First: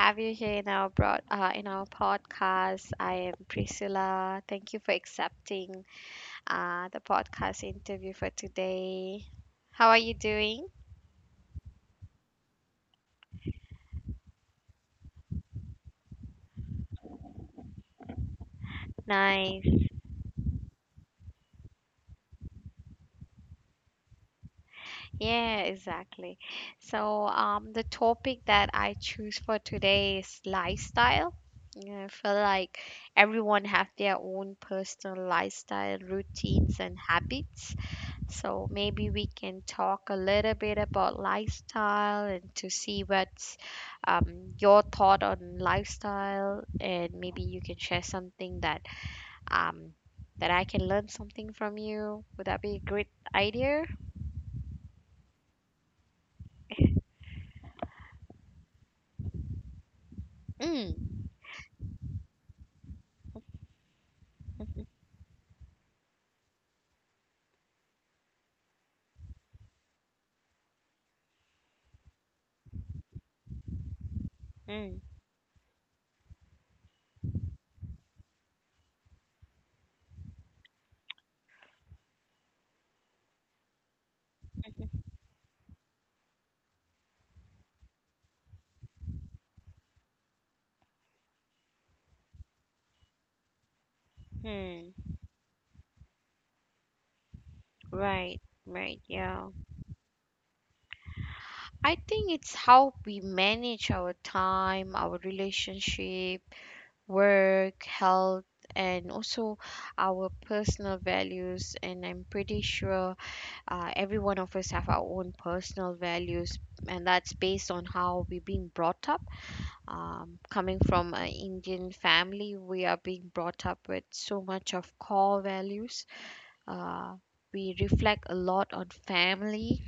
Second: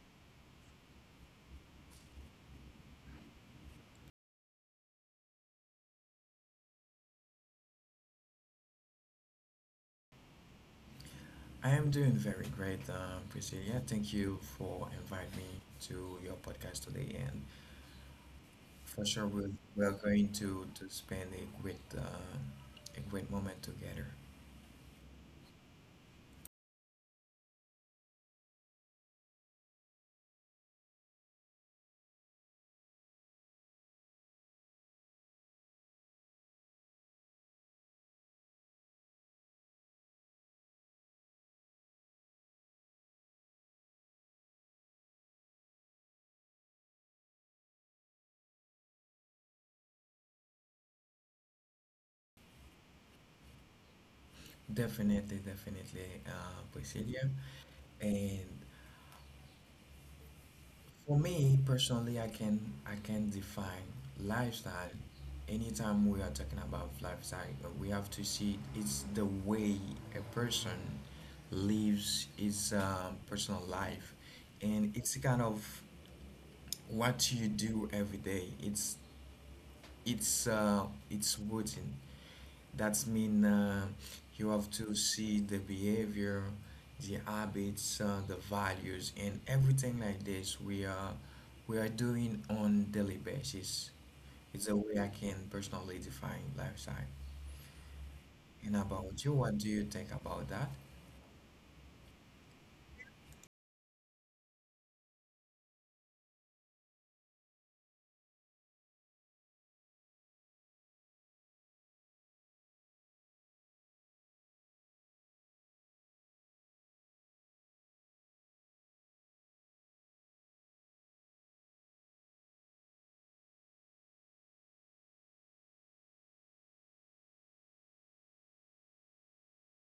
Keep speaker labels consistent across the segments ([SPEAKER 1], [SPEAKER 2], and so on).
[SPEAKER 1] have you here in our in our podcast. I am Priscilla. Thank you for accepting the podcast interview for today. How are you doing?
[SPEAKER 2] I am doing very great, Priscilla. Yeah, thank you for inviting me to your podcast today. And for sure, we're,
[SPEAKER 1] Nice.
[SPEAKER 2] we're going to spend a great moment together.
[SPEAKER 1] Yeah, exactly. So, the topic that I choose for today is lifestyle. You know, I feel like everyone have their own personal lifestyle routines and habits. So maybe we can talk a little bit about lifestyle and to see what's your thought on lifestyle, and maybe you can share something that um, that I can learn something from you. Would that be a great idea?
[SPEAKER 2] Definitely, definitely, Priscilla. And for
[SPEAKER 1] Mm.
[SPEAKER 2] me personally, I can define lifestyle. Anytime we are talking about lifestyle, we have to see it's the way a person lives his personal life, and
[SPEAKER 1] Mm.
[SPEAKER 2] it's kind of what you do every day. It's uh, it's routine. That's mean you have to see the behavior, the habits, the values, and everything like this we are doing on daily basis. It's a
[SPEAKER 1] Hmm.
[SPEAKER 2] way I can personally define lifestyle.
[SPEAKER 1] Right.
[SPEAKER 2] And
[SPEAKER 1] Right.
[SPEAKER 2] about you,
[SPEAKER 1] Yeah.
[SPEAKER 2] what do you think about that?
[SPEAKER 1] I think it's how we manage our time, our relationship, work, health, and also our personal values. And I'm pretty sure every one of us have our own personal values, and that's based on how we're being brought up. Coming from an Indian family, we are being brought up with so much of core values. Uh, we reflect a lot on family,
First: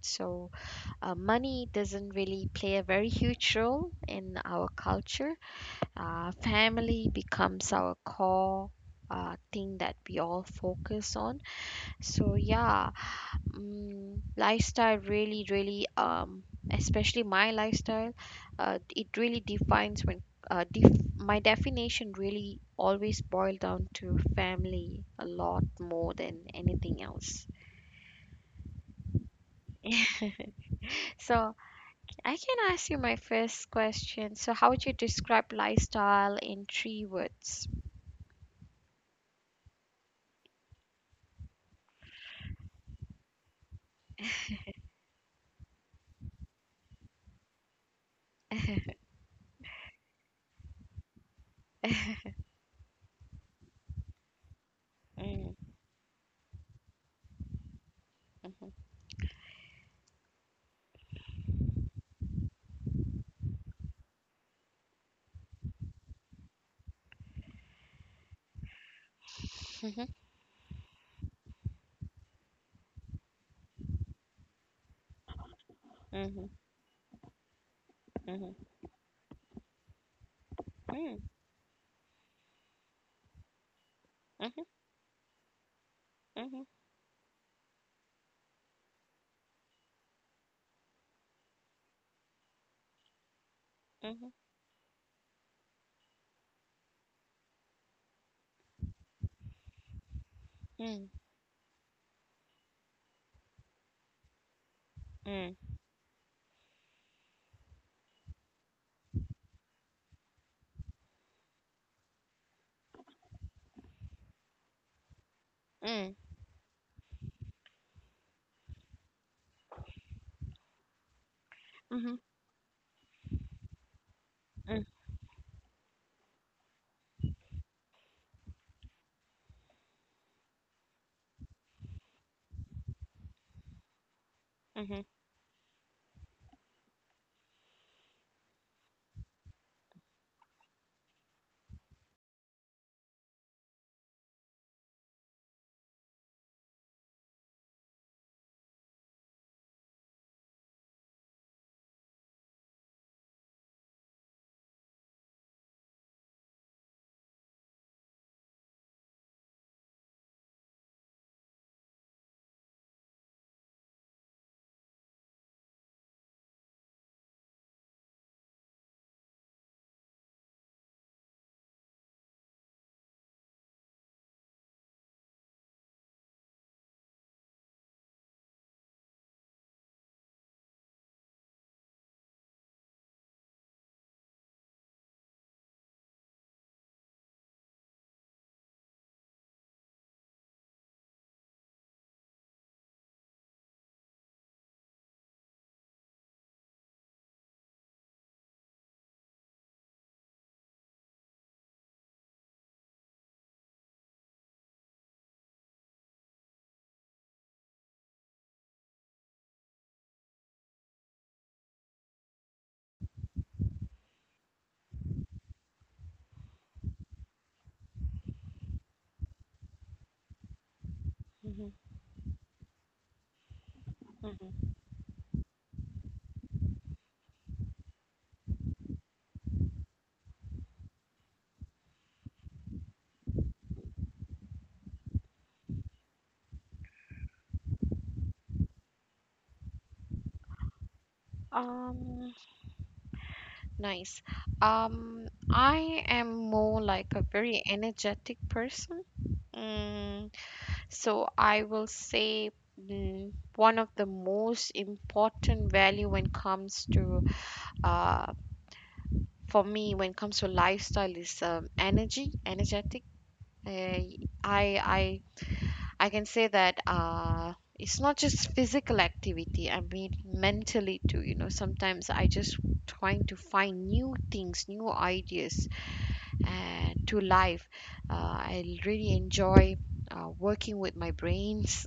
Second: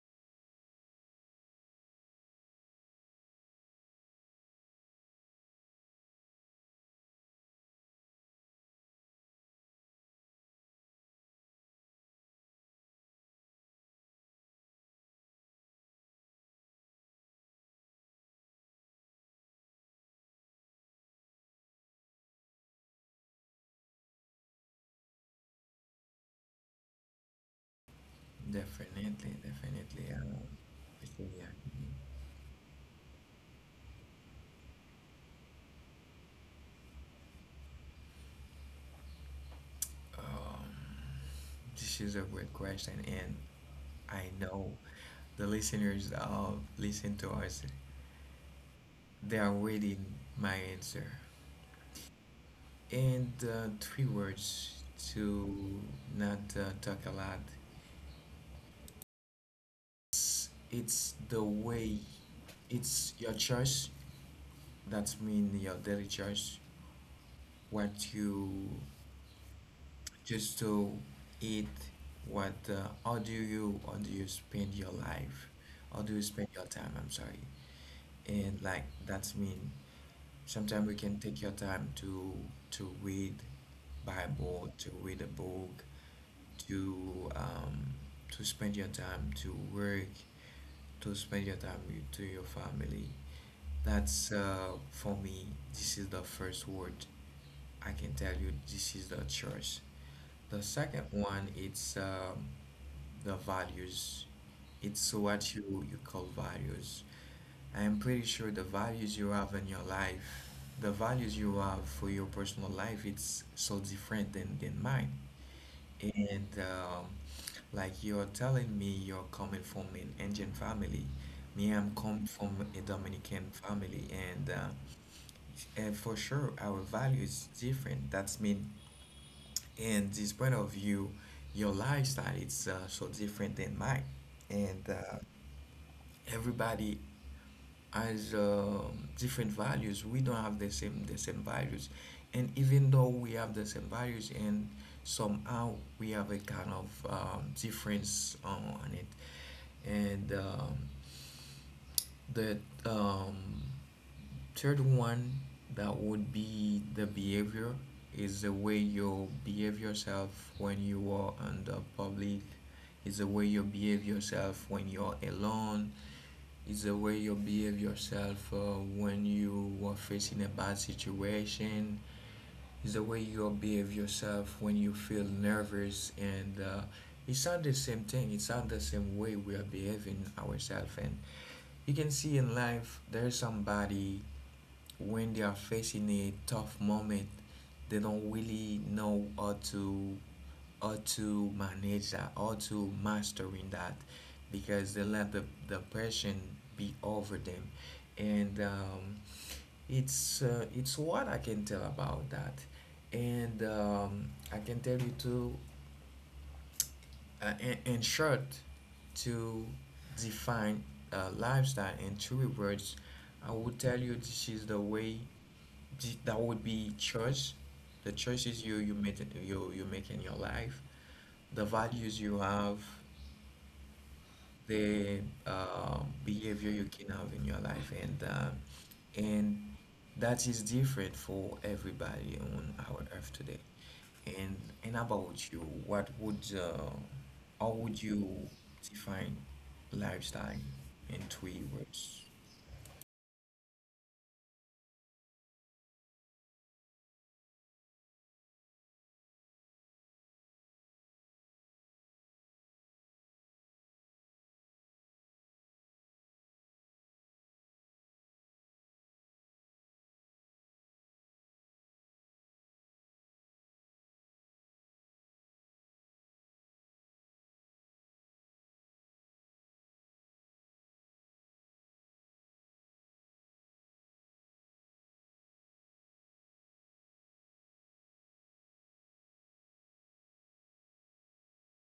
[SPEAKER 1] so money doesn't really play a very huge role in our culture. Family becomes our core thing that we all focus on. So yeah, lifestyle really, especially my lifestyle, it really defines when my definition really always boiled down to family a lot more than anything else.
[SPEAKER 2] Definitely, definitely. I think, yeah.
[SPEAKER 1] So I can ask you my first question. So how would you describe lifestyle in three words?
[SPEAKER 2] Um, this is a great question, and I know the listeners listen to us. They are waiting my answer. And three words to not talk a lot. It's the way. It's your choice. That's mean your daily choice. What you
[SPEAKER 1] Mm.
[SPEAKER 2] just to eat. What how do you spend your life? How do you spend
[SPEAKER 1] Mm,
[SPEAKER 2] your time? I'm sorry. And like that's mean sometimes we can take your time to read
[SPEAKER 1] mhm,
[SPEAKER 2] Bible, to read a book,
[SPEAKER 1] mhm,
[SPEAKER 2] to um, to spend your time to work, to spend your time to your family.
[SPEAKER 1] mhm,
[SPEAKER 2] That's for me. This is the first word I can tell you. This is the choice. The second
[SPEAKER 1] mm,
[SPEAKER 2] one, it's the values. It's
[SPEAKER 1] mm,
[SPEAKER 2] what you call values. I am pretty sure the values you have in your life, the values you have for your personal life, it's so different than mine.
[SPEAKER 1] mm,
[SPEAKER 2] And like you're telling me you're coming from an Indian family. Me, I'm
[SPEAKER 1] mhm,
[SPEAKER 2] come from a Dominican family.
[SPEAKER 1] mm,
[SPEAKER 2] And for sure, our value is different. That's mean, and this point of view, your lifestyle, it's so different than mine. And
[SPEAKER 1] mhm,
[SPEAKER 2] everybody as different values. We don't have the same values, and even though we have the same values, and somehow we have a kind of difference on it. And the um, third one that would be the behavior is the way you behave yourself when you are in the public, is the way you behave yourself when you're alone, it's the way you behave yourself when you are facing a bad situation. It's the way you behave yourself when you feel nervous, and it's not the same thing. It's not the same way we are behaving ourselves. And you can see in life, there's somebody when they are facing a tough moment, they don't really know how to manage that, how to mastering that, because they let the person be over them, and it's what I can tell about that, and I can tell you to, in short, to define lifestyle in three words, I would tell you this is the way that would be choice, the choices you make you make in your life, the
[SPEAKER 1] mhm,
[SPEAKER 2] values you have,
[SPEAKER 1] mhm.
[SPEAKER 2] the uh, behavior you can have in your life, and and that is different for everybody on our earth today. and and about you, what would how would you define lifestyle in three words?
[SPEAKER 1] Um, Nice. I am more like a very energetic person. Mm, so I will say one of the most important value when comes to uh for me when it comes to lifestyle is energy, energetic. Uh, I I I can say that it's not just physical activity. I mean, mentally too. You know, sometimes I just trying to find new things, new ideas to life. I really enjoy working with my brains,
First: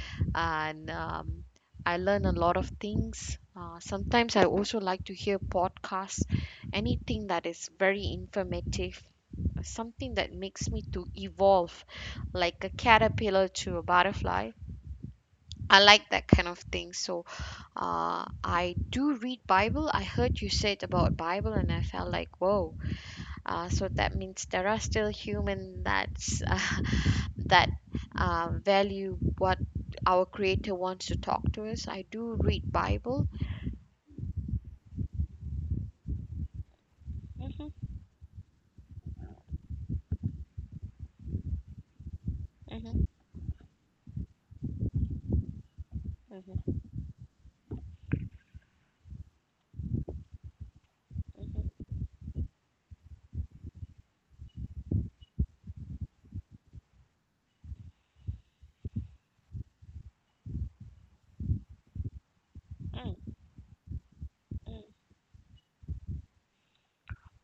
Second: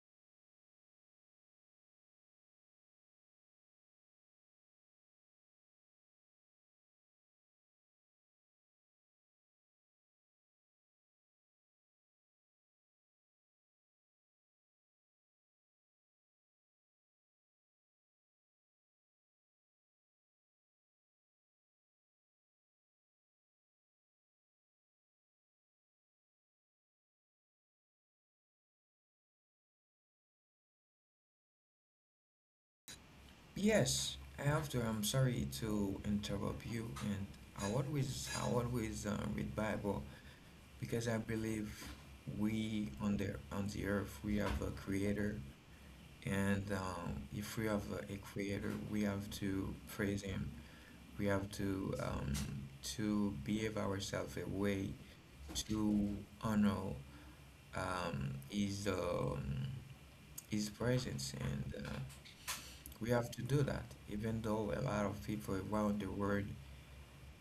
[SPEAKER 1] and I learn a lot of things. Sometimes I also like to hear podcasts, anything that is very informative, something that makes me to evolve like a caterpillar to a butterfly. I like that kind of thing. So I do read Bible. I heard you said about Bible, and I felt like whoa. So that means there are still human that's that value what our Creator wants to talk to us. I do read Bible.
[SPEAKER 2] Yes, after I'm sorry to interrupt you. And
[SPEAKER 1] Mhm,
[SPEAKER 2] I always read Bible because I believe we
[SPEAKER 1] mhm,
[SPEAKER 2] on the earth we have a creator, and if we have a creator, we have to praise him. We have to behave ourselves a way to honor um, his um, his presence and. We have
[SPEAKER 1] mm,
[SPEAKER 2] to do that, even though
[SPEAKER 1] mm,
[SPEAKER 2] a lot of people around the world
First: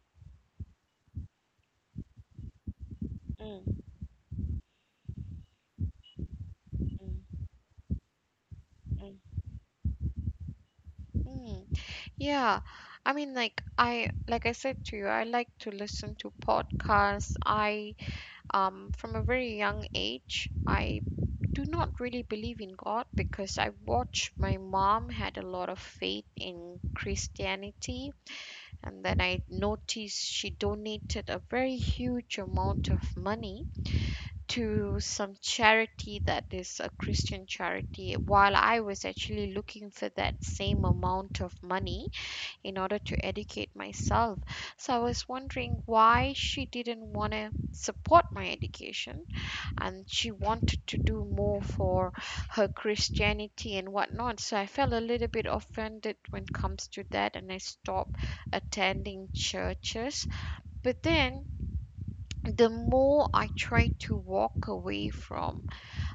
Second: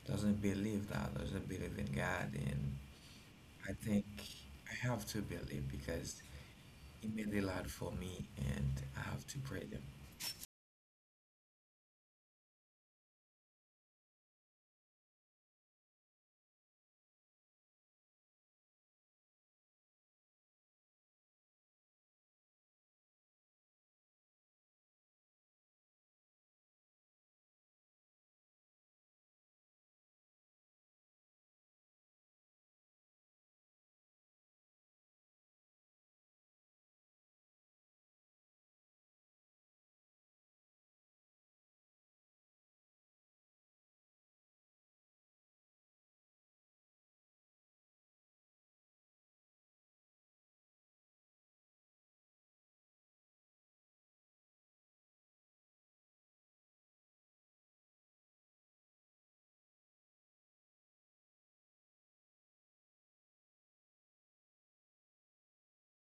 [SPEAKER 2] doesn't believe that, doesn't believe in God. And I
[SPEAKER 1] mm,
[SPEAKER 2] think I have to believe because
[SPEAKER 1] mm,
[SPEAKER 2] he made a lot for me, and I
[SPEAKER 1] mm,
[SPEAKER 2] have to pray them.
[SPEAKER 1] mm. Yeah, I mean, like I said to you, I like to listen to podcasts. I From a very young age, I do not really believe in God because I watched my mom had a lot of faith in Christianity, and then I noticed she donated a very huge amount of money to some charity that is a Christian charity while I was actually looking for that same amount of money in order to educate myself. So I was wondering why she didn't want to support my education and she wanted to do more for her Christianity and whatnot. So I felt a little bit offended when it comes to that, and I stopped attending churches. But then the more I tried to walk away from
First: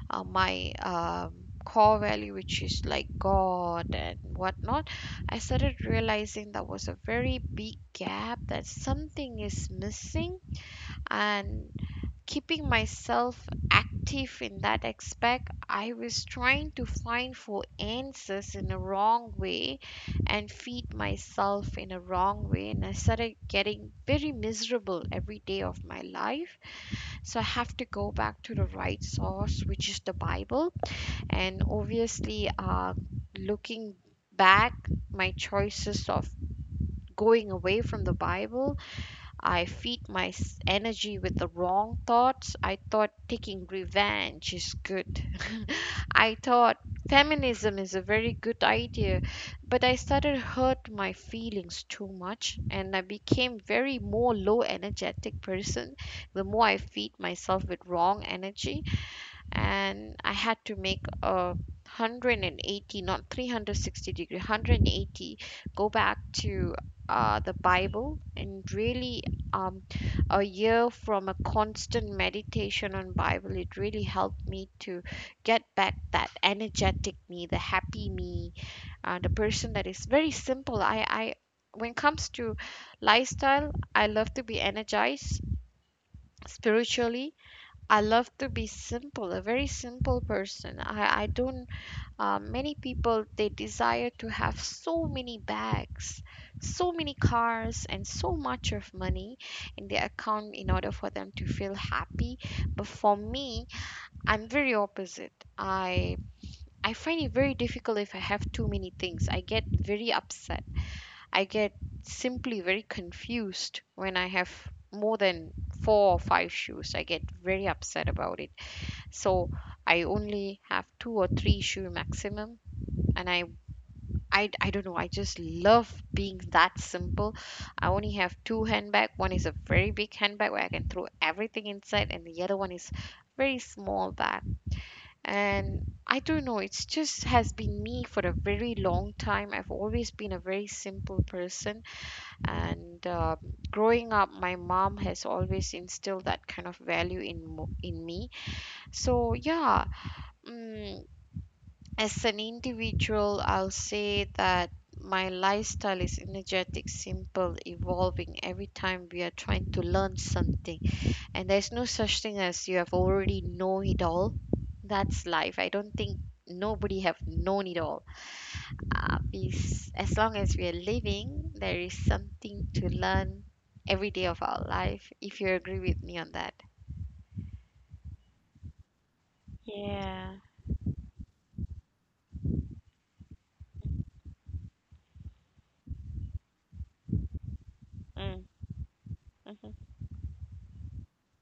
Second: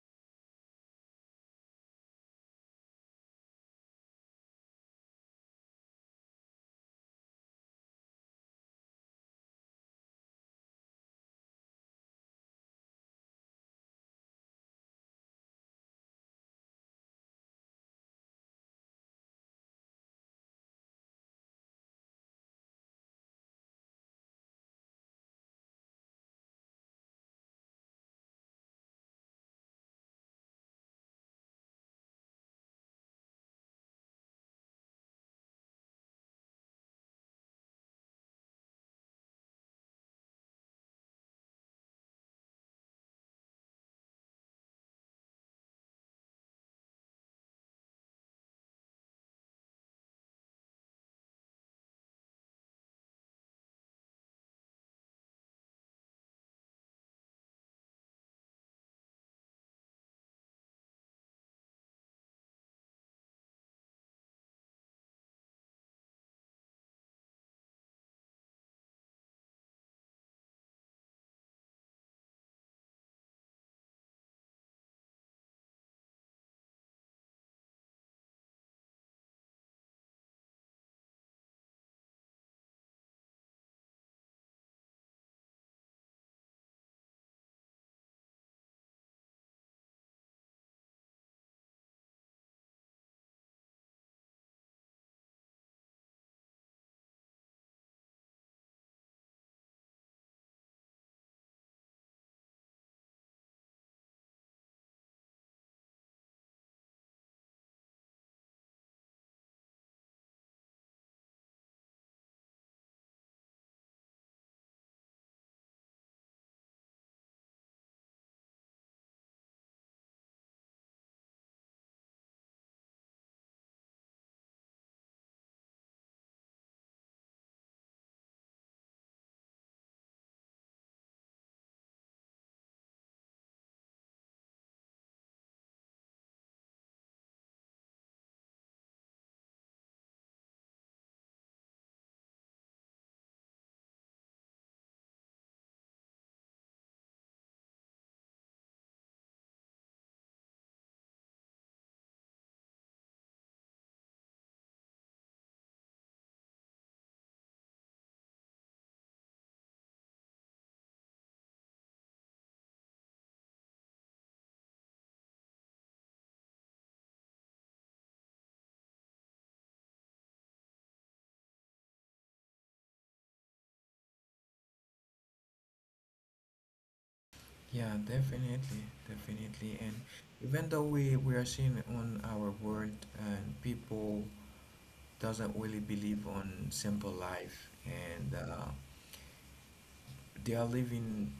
[SPEAKER 1] my core value, which is like God and whatnot, I started realizing that was a very big gap, that something is missing. And keeping myself active in that aspect, I was trying to find for answers in a wrong way and feed myself in a wrong way. And I started getting very miserable every day of my life. So I have to go back to the right source, which is the Bible. And obviously, looking back, my choices of going away from the Bible, I feed my energy with the wrong thoughts. I thought taking revenge is good. I thought feminism is a very good idea, but I started hurt my feelings too much and I became very more low energetic person the more I feed myself with wrong energy. And I had to make a 180, not 360 degree, 180, go back to the Bible and really um, a year from a constant meditation on Bible, it really helped me to get back that energetic me, the happy me, the person that is very simple. I When it comes to lifestyle, I love to be energized spiritually. I love to be simple, a very simple person. I don't, Many people they desire to have so many bags, so many cars, and so much of money in their account in order for them to feel happy. But for me, I'm very opposite. I I find it very difficult if I have too many things. I get very upset. I get simply very confused when I have more than four or five shoes. I get very upset about it, so I only have two or three shoe maximum. And I don't know, I just love being that simple. I only have two handbag, one is a very big handbag where I can throw everything inside, and the other one is very small bag. And I don't know, it's just has been me for a very long time. I've always been a very simple person. And growing up my mom has always instilled that kind of value in in me. So yeah, mm as an individual, I'll say that my lifestyle is energetic, simple, evolving, every time we are trying to learn something. And there's no such thing as you have already know it all. That's life. I don't think nobody have known it all. As long as we are living, there is something to learn every day of our life. If you agree with me on that.
[SPEAKER 2] Yeah, definitely, definitely. And
[SPEAKER 1] Yeah.
[SPEAKER 2] even though we are seeing on our world and people doesn't really believe on simple life, and
[SPEAKER 1] Mm. Mm-hmm.
[SPEAKER 2] they are living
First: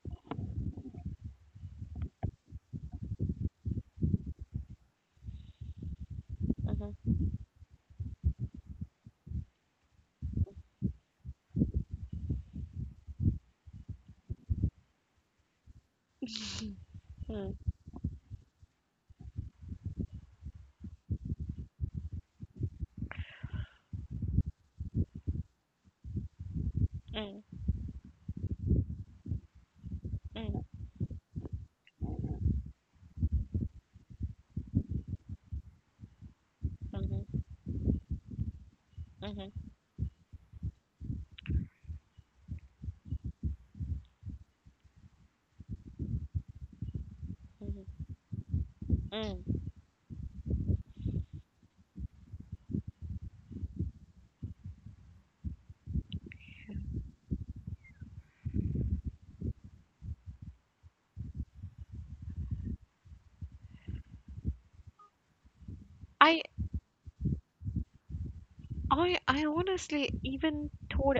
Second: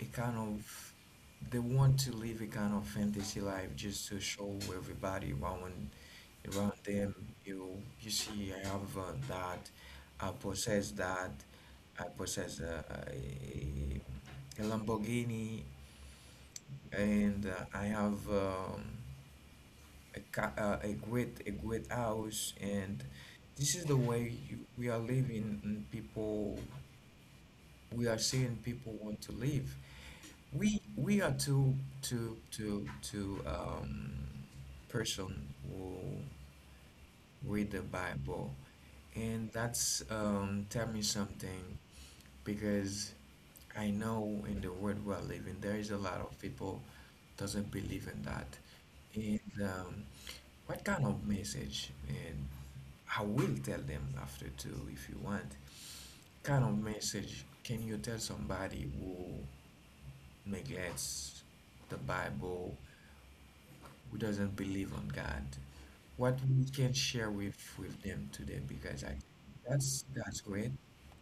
[SPEAKER 2] a kind of, they want to live a kind of fantasy life just to show everybody around them.
[SPEAKER 1] Mm-hmm.
[SPEAKER 2] you you see I have that I possess a Lamborghini, and
[SPEAKER 1] Mm.
[SPEAKER 2] I have a great house, and this is the way you, we are living and people,
[SPEAKER 1] Mm.
[SPEAKER 2] we are seeing people want to live.
[SPEAKER 1] Mm.
[SPEAKER 2] We are two person who
[SPEAKER 1] Mm-hmm.
[SPEAKER 2] read the Bible, and
[SPEAKER 1] Mm-hmm.
[SPEAKER 2] that's tell me something because I know in the world we are living there is a lot of people doesn't believe in that. And
[SPEAKER 1] Mm-hmm.
[SPEAKER 2] what kind of message, and I will tell them after too if you want, kind of message can you tell somebody who neglects the Bible, who doesn't believe on God, what
[SPEAKER 1] I
[SPEAKER 2] we can share with them today because I,
[SPEAKER 1] I honestly
[SPEAKER 2] that's
[SPEAKER 1] even
[SPEAKER 2] great.
[SPEAKER 1] thought,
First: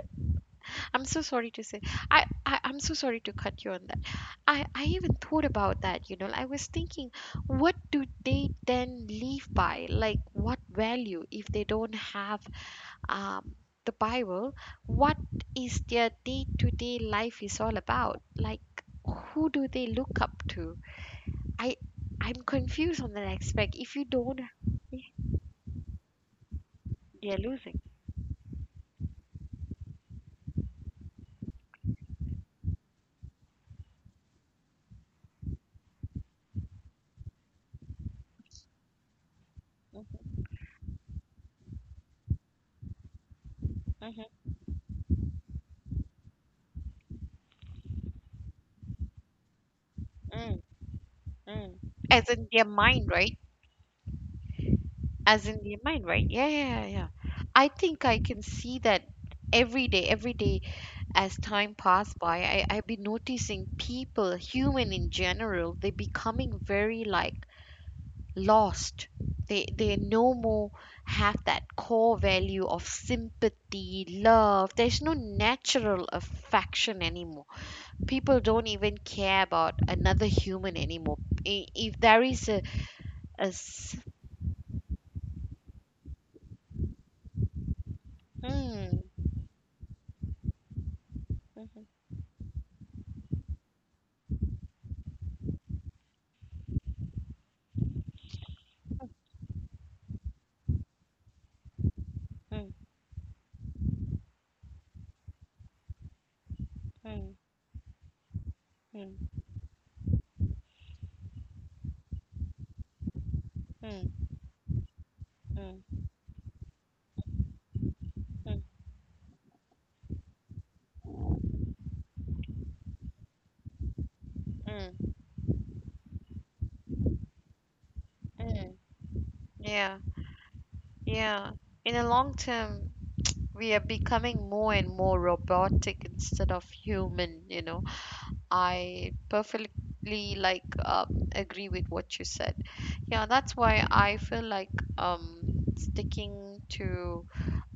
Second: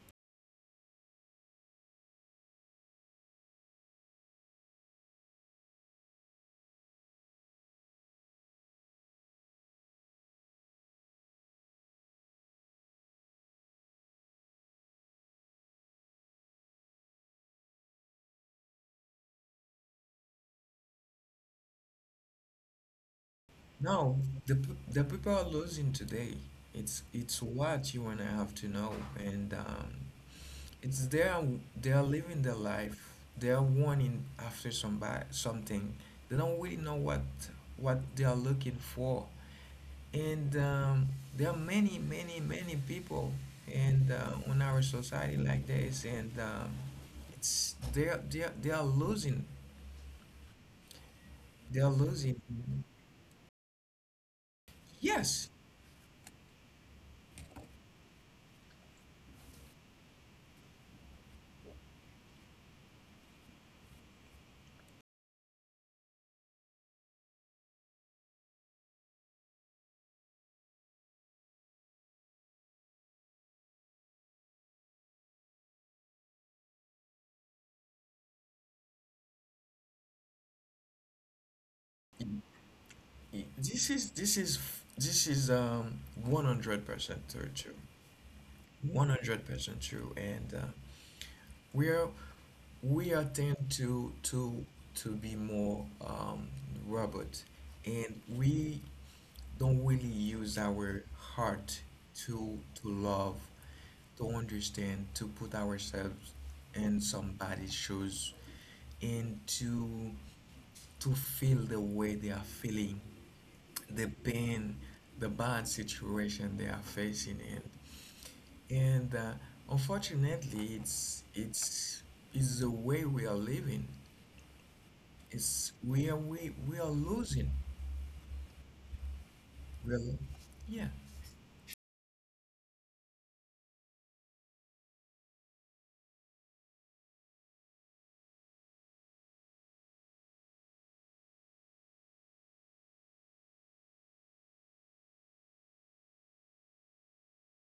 [SPEAKER 1] I'm so sorry to say, I'm so sorry to cut you on that. I even thought about that, you know, like, I was thinking, what do they then live by? Like what value if they don't have um the Bible? What is their day-to-day life is all about? Like who do they look up to? I I'm confused on that aspect. If
[SPEAKER 2] Now
[SPEAKER 1] you don't,
[SPEAKER 2] the people are losing today.
[SPEAKER 1] they're
[SPEAKER 2] It's
[SPEAKER 1] losing.
[SPEAKER 2] what you and I have to know, and it's they are living their life. They are wanting after somebody something. They don't really know what they are looking for.
[SPEAKER 1] hmm
[SPEAKER 2] And there are many people and on our society like this, and it's they are losing,
[SPEAKER 1] hmm Mm.
[SPEAKER 2] they are
[SPEAKER 1] As
[SPEAKER 2] losing.
[SPEAKER 1] in their mind, right? As
[SPEAKER 2] Yes,
[SPEAKER 1] in their mind, right? Yeah, yeah, yeah. Yeah. I think I can see that every day as time passed by, I, I've been noticing people, human in general, they're becoming very like lost. They no more have that core value of sympathy, love. There's no natural affection anymore. People don't even care about another human anymore. If there is
[SPEAKER 2] i-
[SPEAKER 1] a
[SPEAKER 2] this
[SPEAKER 1] s-
[SPEAKER 2] is this is this is 100% true.
[SPEAKER 1] hmm,
[SPEAKER 2] 100% true. And
[SPEAKER 1] Mhm,
[SPEAKER 2] we are we are tend to to be more robot, and we don't really use our heart to
[SPEAKER 1] mm,
[SPEAKER 2] love, to understand, to put ourselves in
[SPEAKER 1] Hmm.
[SPEAKER 2] somebody's shoes
[SPEAKER 1] mm,
[SPEAKER 2] and to feel the way they are feeling, the
[SPEAKER 1] Hmm.
[SPEAKER 2] pain, the bad
[SPEAKER 1] mm,
[SPEAKER 2] situation they are facing in.
[SPEAKER 1] Hmm.
[SPEAKER 2] And Unfortunately, it's the way we are living.
[SPEAKER 1] mm,
[SPEAKER 2] It's we are losing.
[SPEAKER 1] mm. Yeah,
[SPEAKER 2] Really? Yeah.
[SPEAKER 1] yeah. In the long term, we are becoming more and more robotic instead of human, you know. I perfectly agree with what you said. Yeah, that's why I feel like sticking to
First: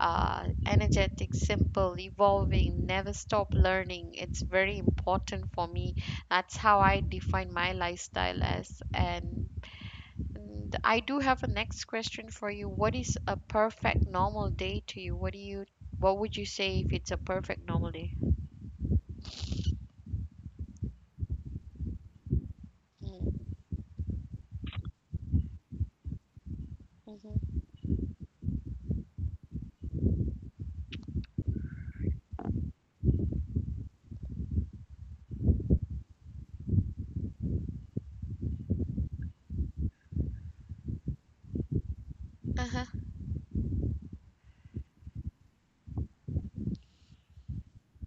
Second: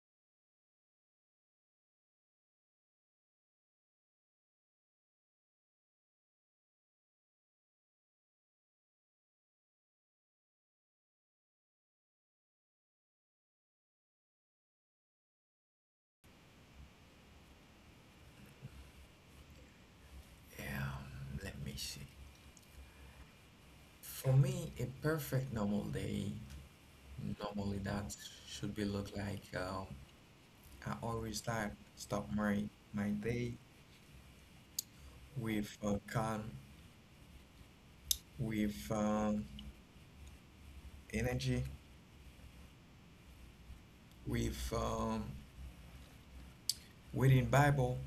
[SPEAKER 1] energetic, simple, evolving, never stop learning. It's very important for me. That's how I define my lifestyle as. And I do have a next question for you. What is a perfect normal day to you? What would you say if it's a perfect normal day?
[SPEAKER 2] Let me see.
[SPEAKER 1] Mm,
[SPEAKER 2] For me, a perfect normal day
[SPEAKER 1] Mm-hmm.
[SPEAKER 2] normally that should be look like, I always start my my day with calm, with energy,
[SPEAKER 1] Uh-huh.
[SPEAKER 2] with reading Bible,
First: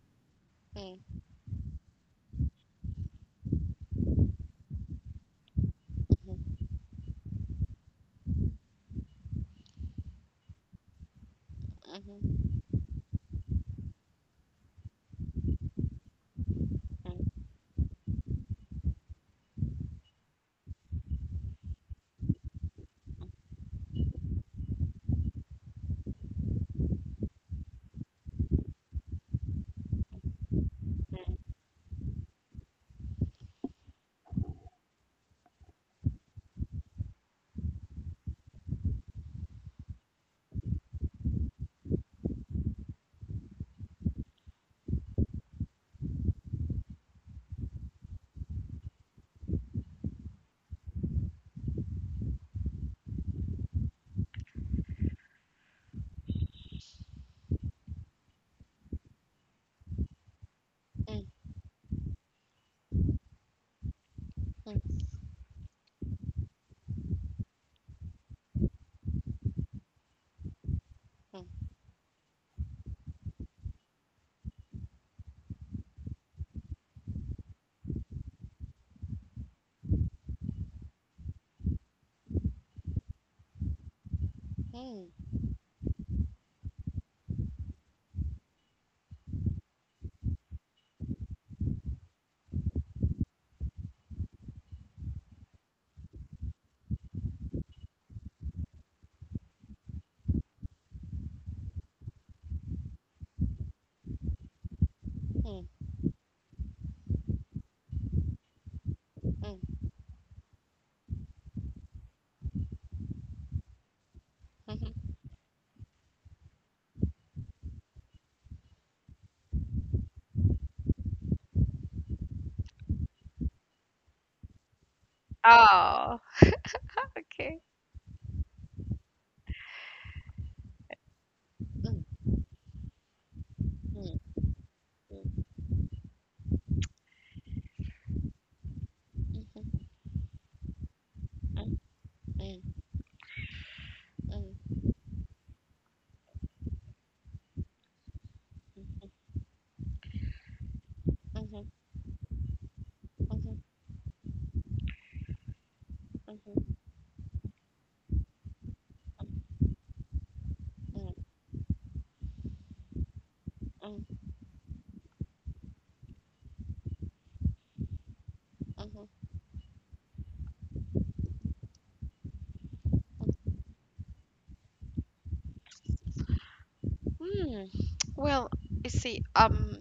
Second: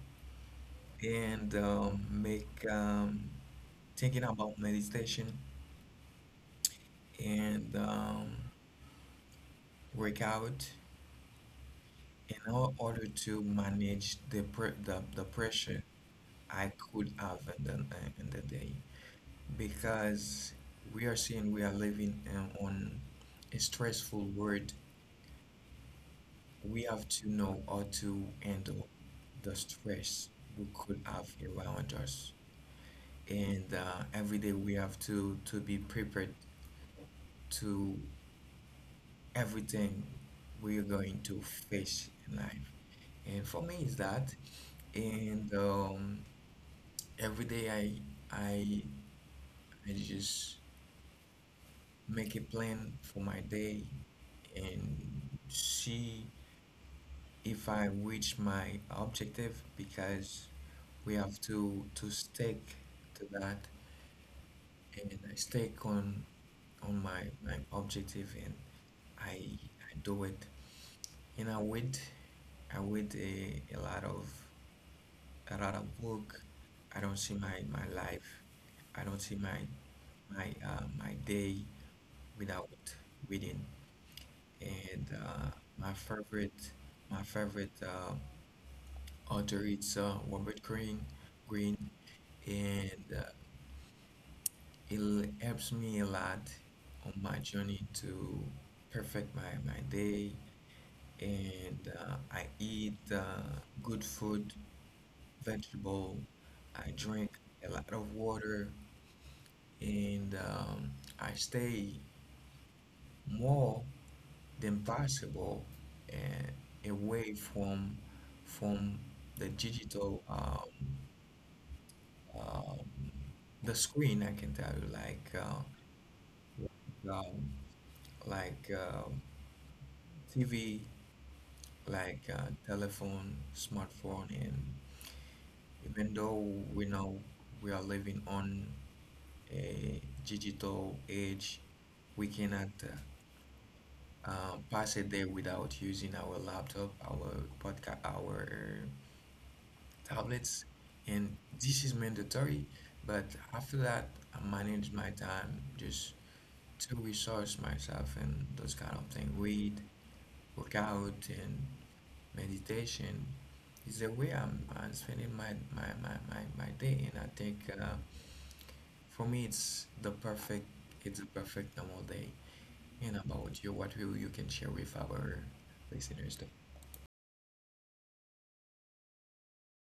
[SPEAKER 1] Mm-hmm.
[SPEAKER 2] and make thinking about meditation, and workout in
[SPEAKER 1] mm-hmm.
[SPEAKER 2] order to manage the, the pressure I
[SPEAKER 1] Oh,
[SPEAKER 2] could have
[SPEAKER 1] Hmm.
[SPEAKER 2] in the day, because we are seeing we are living on a stressful world. We have to know how to handle the stress we could have around us, and every day we have to be prepared to everything we're going to face in life. And for me, is that, and every day I I just make a plan for my day, and see if I reach my objective because we have to stick to that, and I stick on my, my objective, and I do it. And I read a lot of book. I don't see my, my life I don't see my my my day without reading. And my favorite my favorite author is Robert Greene Green, and it helps me a lot on my journey to perfect my day. And I eat good food, vegetable. I drink a lot of water, and I stay more the impossible away from from the digital um, the screen. I can tell you like uh, um, like uh, TV, like telephone, smartphone. And even though we know we are living on a digital age, we cannot pass a day without using our laptop, our podcast, our tablets, and this is mandatory. But after that, I manage my time just to resource myself, and those kind of things: read, workout, and meditation is the way I'm spending my day. And I think for me, it's the perfect it's a perfect normal day. And about you, what will you can share with our listeners? Though?
[SPEAKER 1] Well, you see,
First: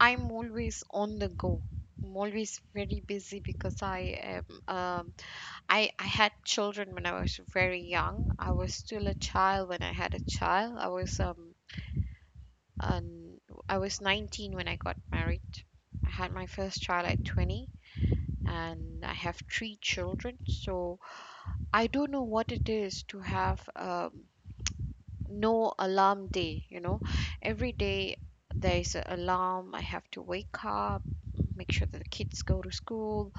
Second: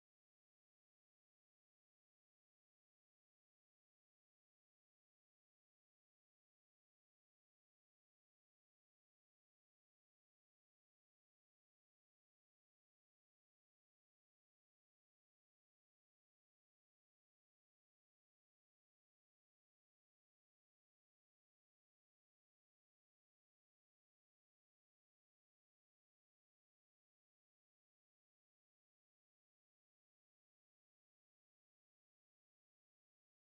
[SPEAKER 1] I'm always on the go. I'm always very busy because I am. Um, I had children when I was very young. I was still a child when I had a child. I was an, I was 19 when I got married. I had my first child at 20. And I have three children. So I don't know what it is to have no alarm day. You know, every day there is an alarm. I have to wake up, make sure that the kids go to school.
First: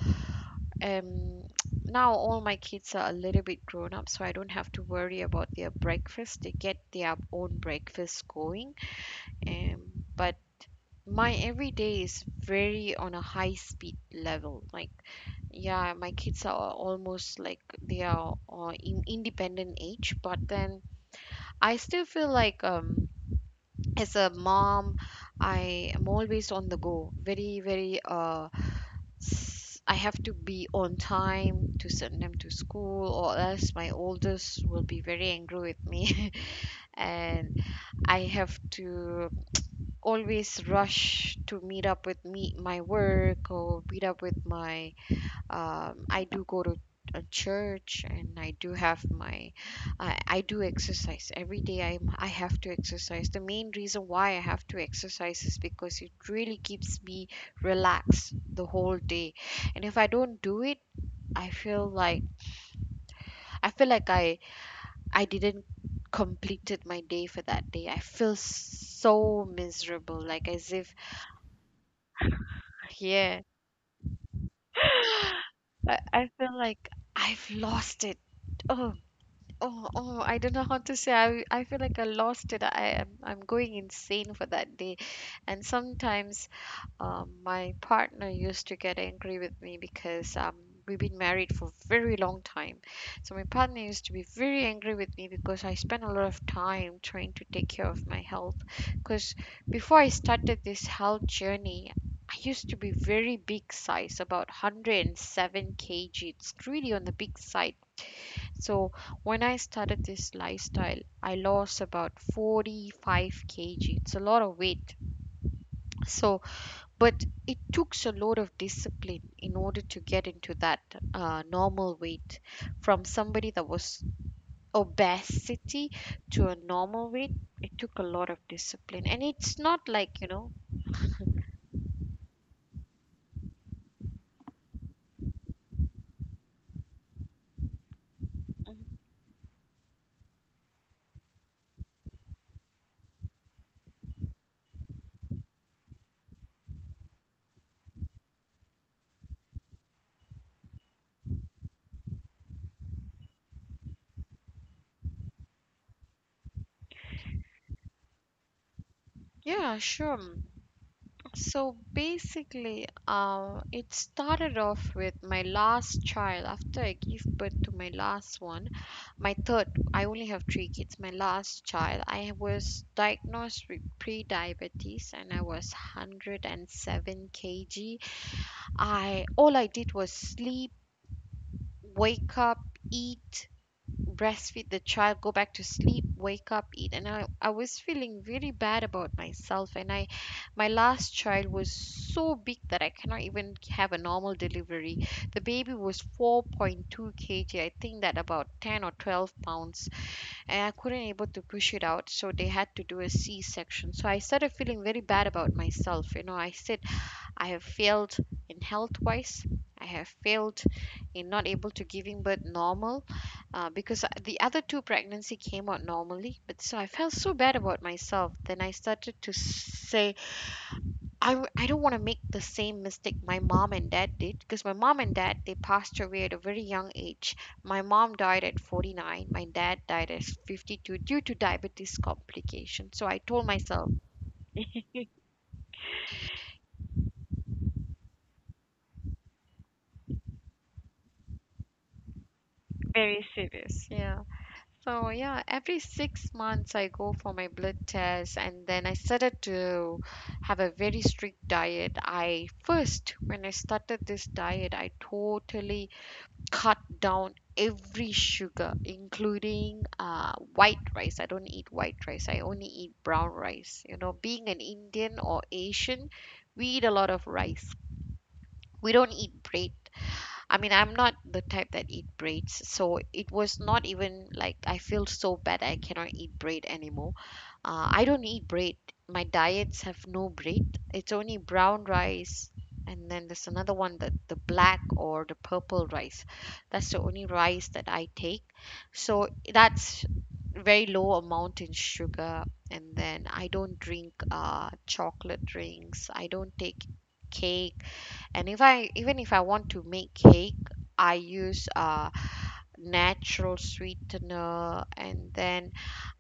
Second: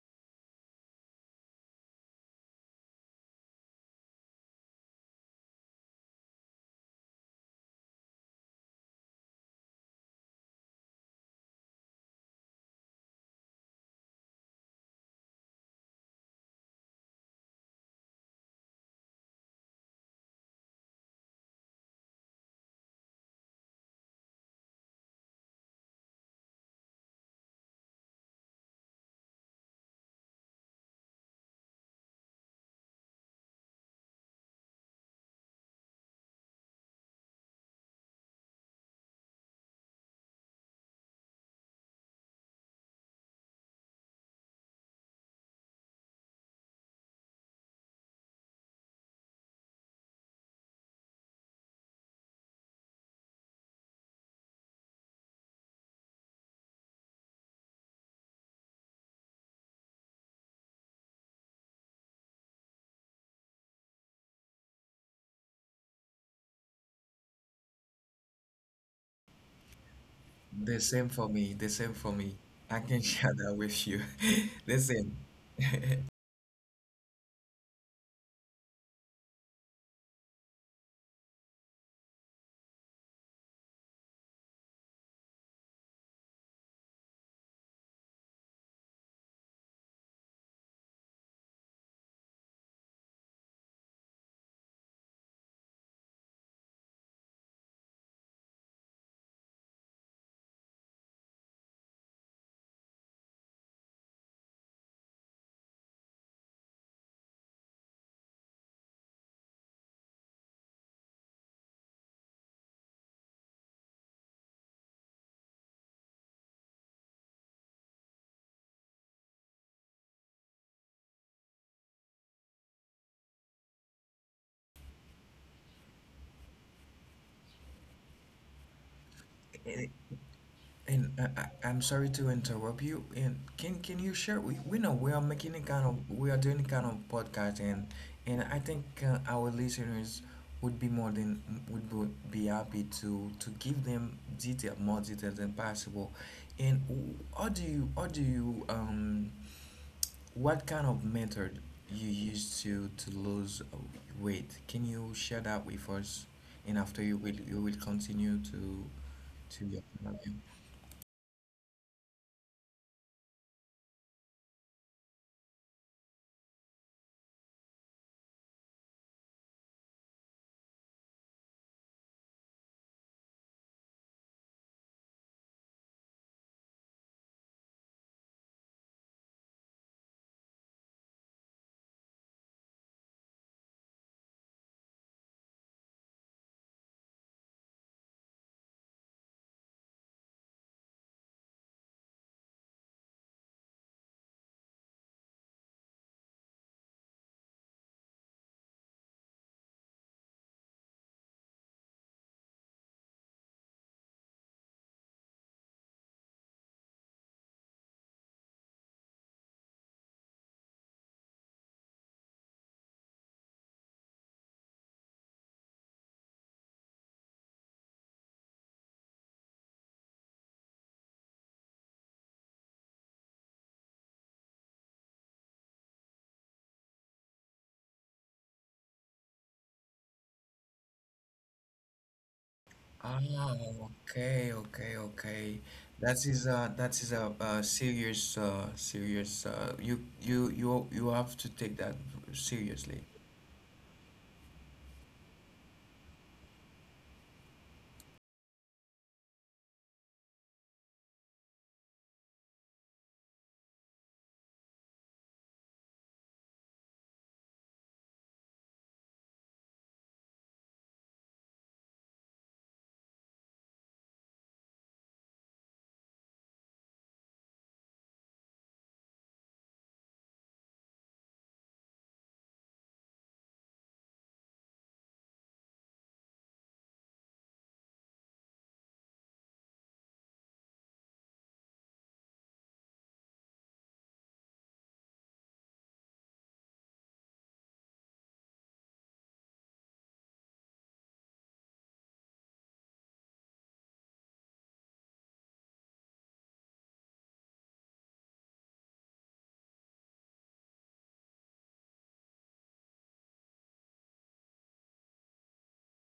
[SPEAKER 1] Um, Now all my kids are a little bit grown up, so I don't have to worry about their breakfast. They get their own breakfast going. Um, but my everyday is very on a high speed level, like, yeah, my kids are almost like they are, in independent age. But then I still feel like, as a mom, I am always on the go. Very, very I have to be on time to send them to school, or else my oldest will be very angry with me. And I have to always rush to meet up with me my work, or meet up with my... I do go to a church, and I do have my... I do exercise every day. I have to exercise. The main reason why I have to exercise is because it really keeps me relaxed the whole day. And if I don't do it, i feel like I feel like I didn't completed my day for that day. I feel so miserable, like as
[SPEAKER 2] The
[SPEAKER 1] if...
[SPEAKER 2] same for me. The same for me. I can share
[SPEAKER 1] Yeah.
[SPEAKER 2] that with you. The same.
[SPEAKER 1] I feel like I've lost it. Oh, oh, I don't know how to say. I feel like I lost it. I'm going insane for that day. And sometimes, my partner used to get angry with me because, we've been married for a very long time. So my partner used to be very angry with me because I spent a lot of time trying to take care of my health. Because before I started this health journey, I used to be very big size, about 107 kg. It's really on the big side. So when I started this lifestyle, I lost about 45 kg. It's a lot of weight. So, but it took a lot of discipline in order to get into that, normal weight, from somebody that was obesity to a normal weight. It took a lot of discipline, and it's not like.
[SPEAKER 2] And I'm sorry to interrupt you. And can you share? We know we are making a kind of, we are doing a kind of podcast, and I think our listeners would be more than would be happy to give them detail, more detail than possible. And how do you what kind of method you use to lose weight? Can you share that with us? And after you will continue to
[SPEAKER 1] Yeah,
[SPEAKER 2] your.
[SPEAKER 1] sure. So basically, it started off with my last child. After I gave birth to my last one, my third, I only have three kids. My last child, I was diagnosed with pre-diabetes and I was 107 kg. I All I did was sleep, wake up, eat, breastfeed the child, go back to sleep, wake up, eat. And I was feeling really bad about myself. My last child was so big that I cannot even have a normal delivery. The baby was 4.2 kg. I think that about 10 or 12 pounds. And I couldn't able to push it out. So they had to do a C-section. So I started feeling very bad about myself. You know, I said, I have failed in health wise. I have failed in not able to giving birth normal, because, the other two pregnancy came out normally. But so I felt so bad about myself. Then I started to say, I don't want to make the same mistake my mom and dad did, because my mom and dad, they passed away at a very young age. My mom died at 49. My dad died at 52 due to diabetes complications. So I
[SPEAKER 2] Ah,
[SPEAKER 1] told myself...
[SPEAKER 2] okay, okay, okay. That is a serious serious you have to take that seriously.
[SPEAKER 1] Very serious. Yeah. So yeah, every 6 months I go for my blood test. And then I started to have a very strict diet. When I started this diet, I totally cut down every sugar, including, white rice. I don't eat white rice. I only eat brown rice. You know, being an Indian or Asian, we eat a lot of rice. We don't eat bread. I mean, I'm not the type that eat braids, so it was not even like I feel so bad I cannot eat braid anymore. I don't eat braid. My diets have no braid. It's only brown rice, and then there's another one, that the black or the purple rice. That's the only rice that I take. So that's very low amount in sugar. And then I don't drink, chocolate drinks. I don't take cake. And if I even if I want to make cake, I use, natural sweetener. And then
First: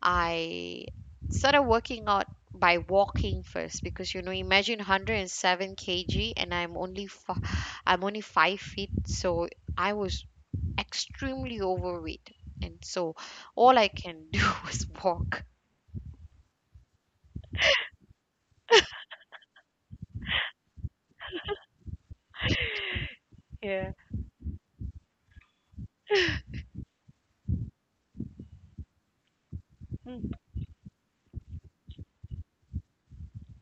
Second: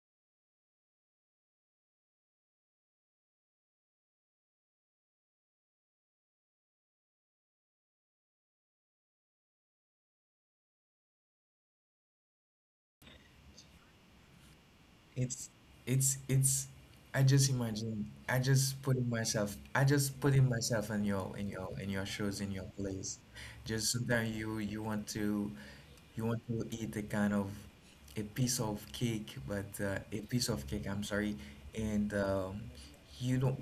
[SPEAKER 1] I started working out by walking first, because you know, imagine 107 kg, and I'm only 5 feet. So I was extremely overweight. And so all I can do was walk.
[SPEAKER 2] It's it's I just putting myself in your in your in your shoes in your place.
[SPEAKER 1] Yeah.
[SPEAKER 2] Just sometimes you want to eat a kind of a piece of cake, but a
[SPEAKER 1] Mm.
[SPEAKER 2] piece of cake, I'm sorry, and you don't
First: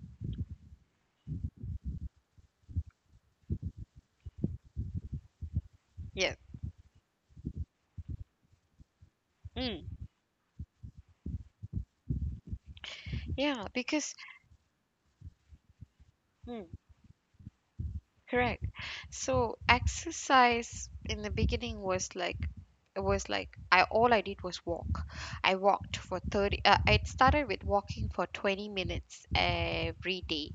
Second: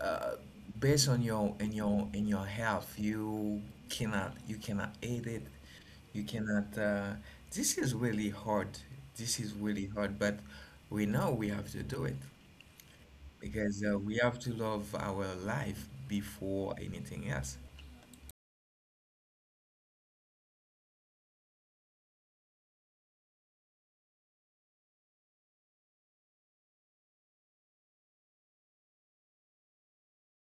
[SPEAKER 2] uh, based on your health, you cannot eat it, you
[SPEAKER 1] Yeah.
[SPEAKER 2] cannot. This is really hard. This is really
[SPEAKER 1] Mm.
[SPEAKER 2] hard, but we know we have to do it
[SPEAKER 1] Yeah,
[SPEAKER 2] because
[SPEAKER 1] because...
[SPEAKER 2] we have to love our life
[SPEAKER 1] Mm.
[SPEAKER 2] before anything else.
[SPEAKER 1] Correct. So exercise in the beginning was like, I all I did was walk. I started with walking for 20 minutes every day.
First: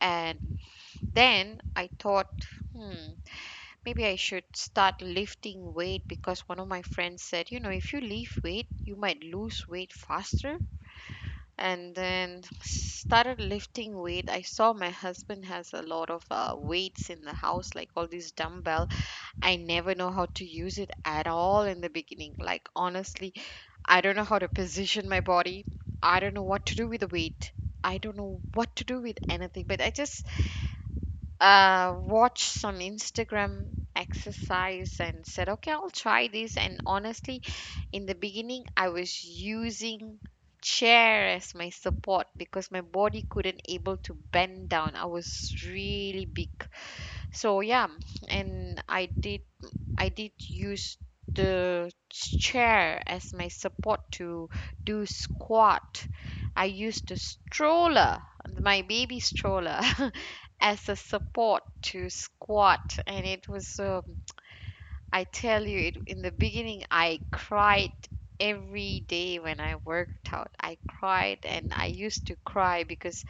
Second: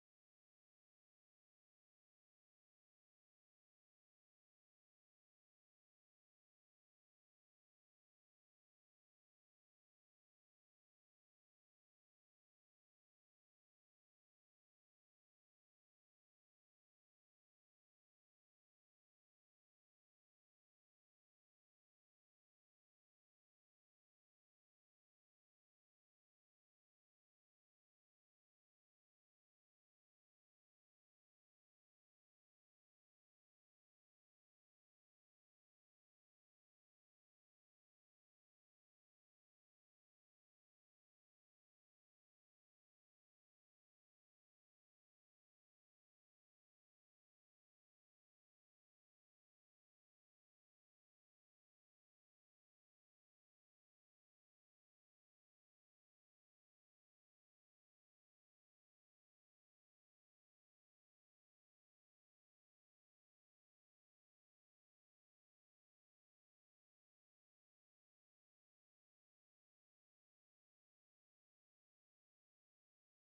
[SPEAKER 1] And then I thought, hmm maybe I should start lifting weight, because one of my friends said, you know, if you lift weight, you might lose weight faster. And then started lifting weight. I saw my husband has a lot of, weights in the house, like all these dumbbells. I never know how to use it at all in the beginning. Like, honestly, I don't know how to position my body. I don't know what to do with the weight. I don't know what to do with anything. But I just, watched some Instagram exercise and said, okay, I'll try this. And honestly, in the beginning, I was using chair as my support because my body couldn't able to bend down. I was really big. So yeah, and I did use the chair as my support to do squat. I used the stroller, my baby stroller, as a support to squat. And it was, I tell you, in the beginning, I cried every day when I worked out. I cried, and I used to cry because,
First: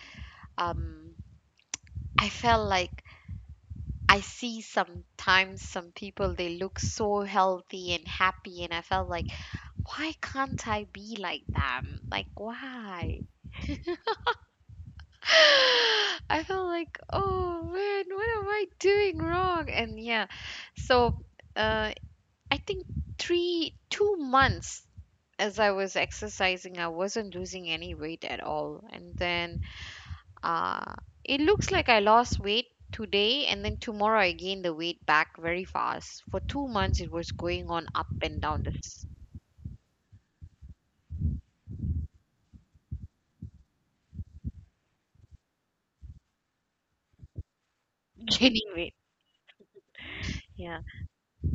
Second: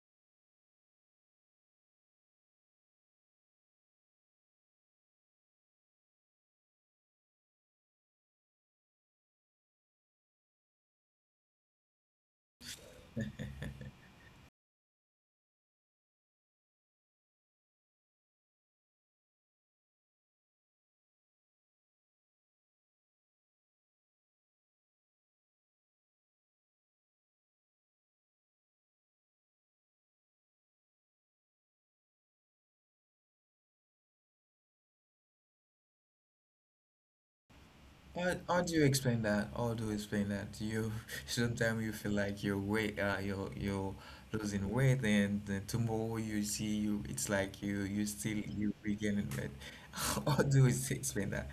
[SPEAKER 1] um, I felt like... I see sometimes some people they look so healthy and happy, and I felt like, why can't I be like them? Like, why? I felt like, oh man, what am I doing wrong? And yeah, so, uh, I think 2 months as I was exercising, I wasn't losing any weight at all. And then, uh, it looks like I lost weight today, and then tomorrow I gained the weight back very fast. For 2 months, it was going on up
[SPEAKER 2] How,
[SPEAKER 1] and
[SPEAKER 2] how
[SPEAKER 1] down
[SPEAKER 2] do you
[SPEAKER 1] this
[SPEAKER 2] explain that? How do you explain that? You sometimes you feel like you're losing weight, and tomorrow you see, it's like you you still
[SPEAKER 1] gaining
[SPEAKER 2] you
[SPEAKER 1] weight.
[SPEAKER 2] regaining weight. How do you
[SPEAKER 1] Yeah.
[SPEAKER 2] explain that?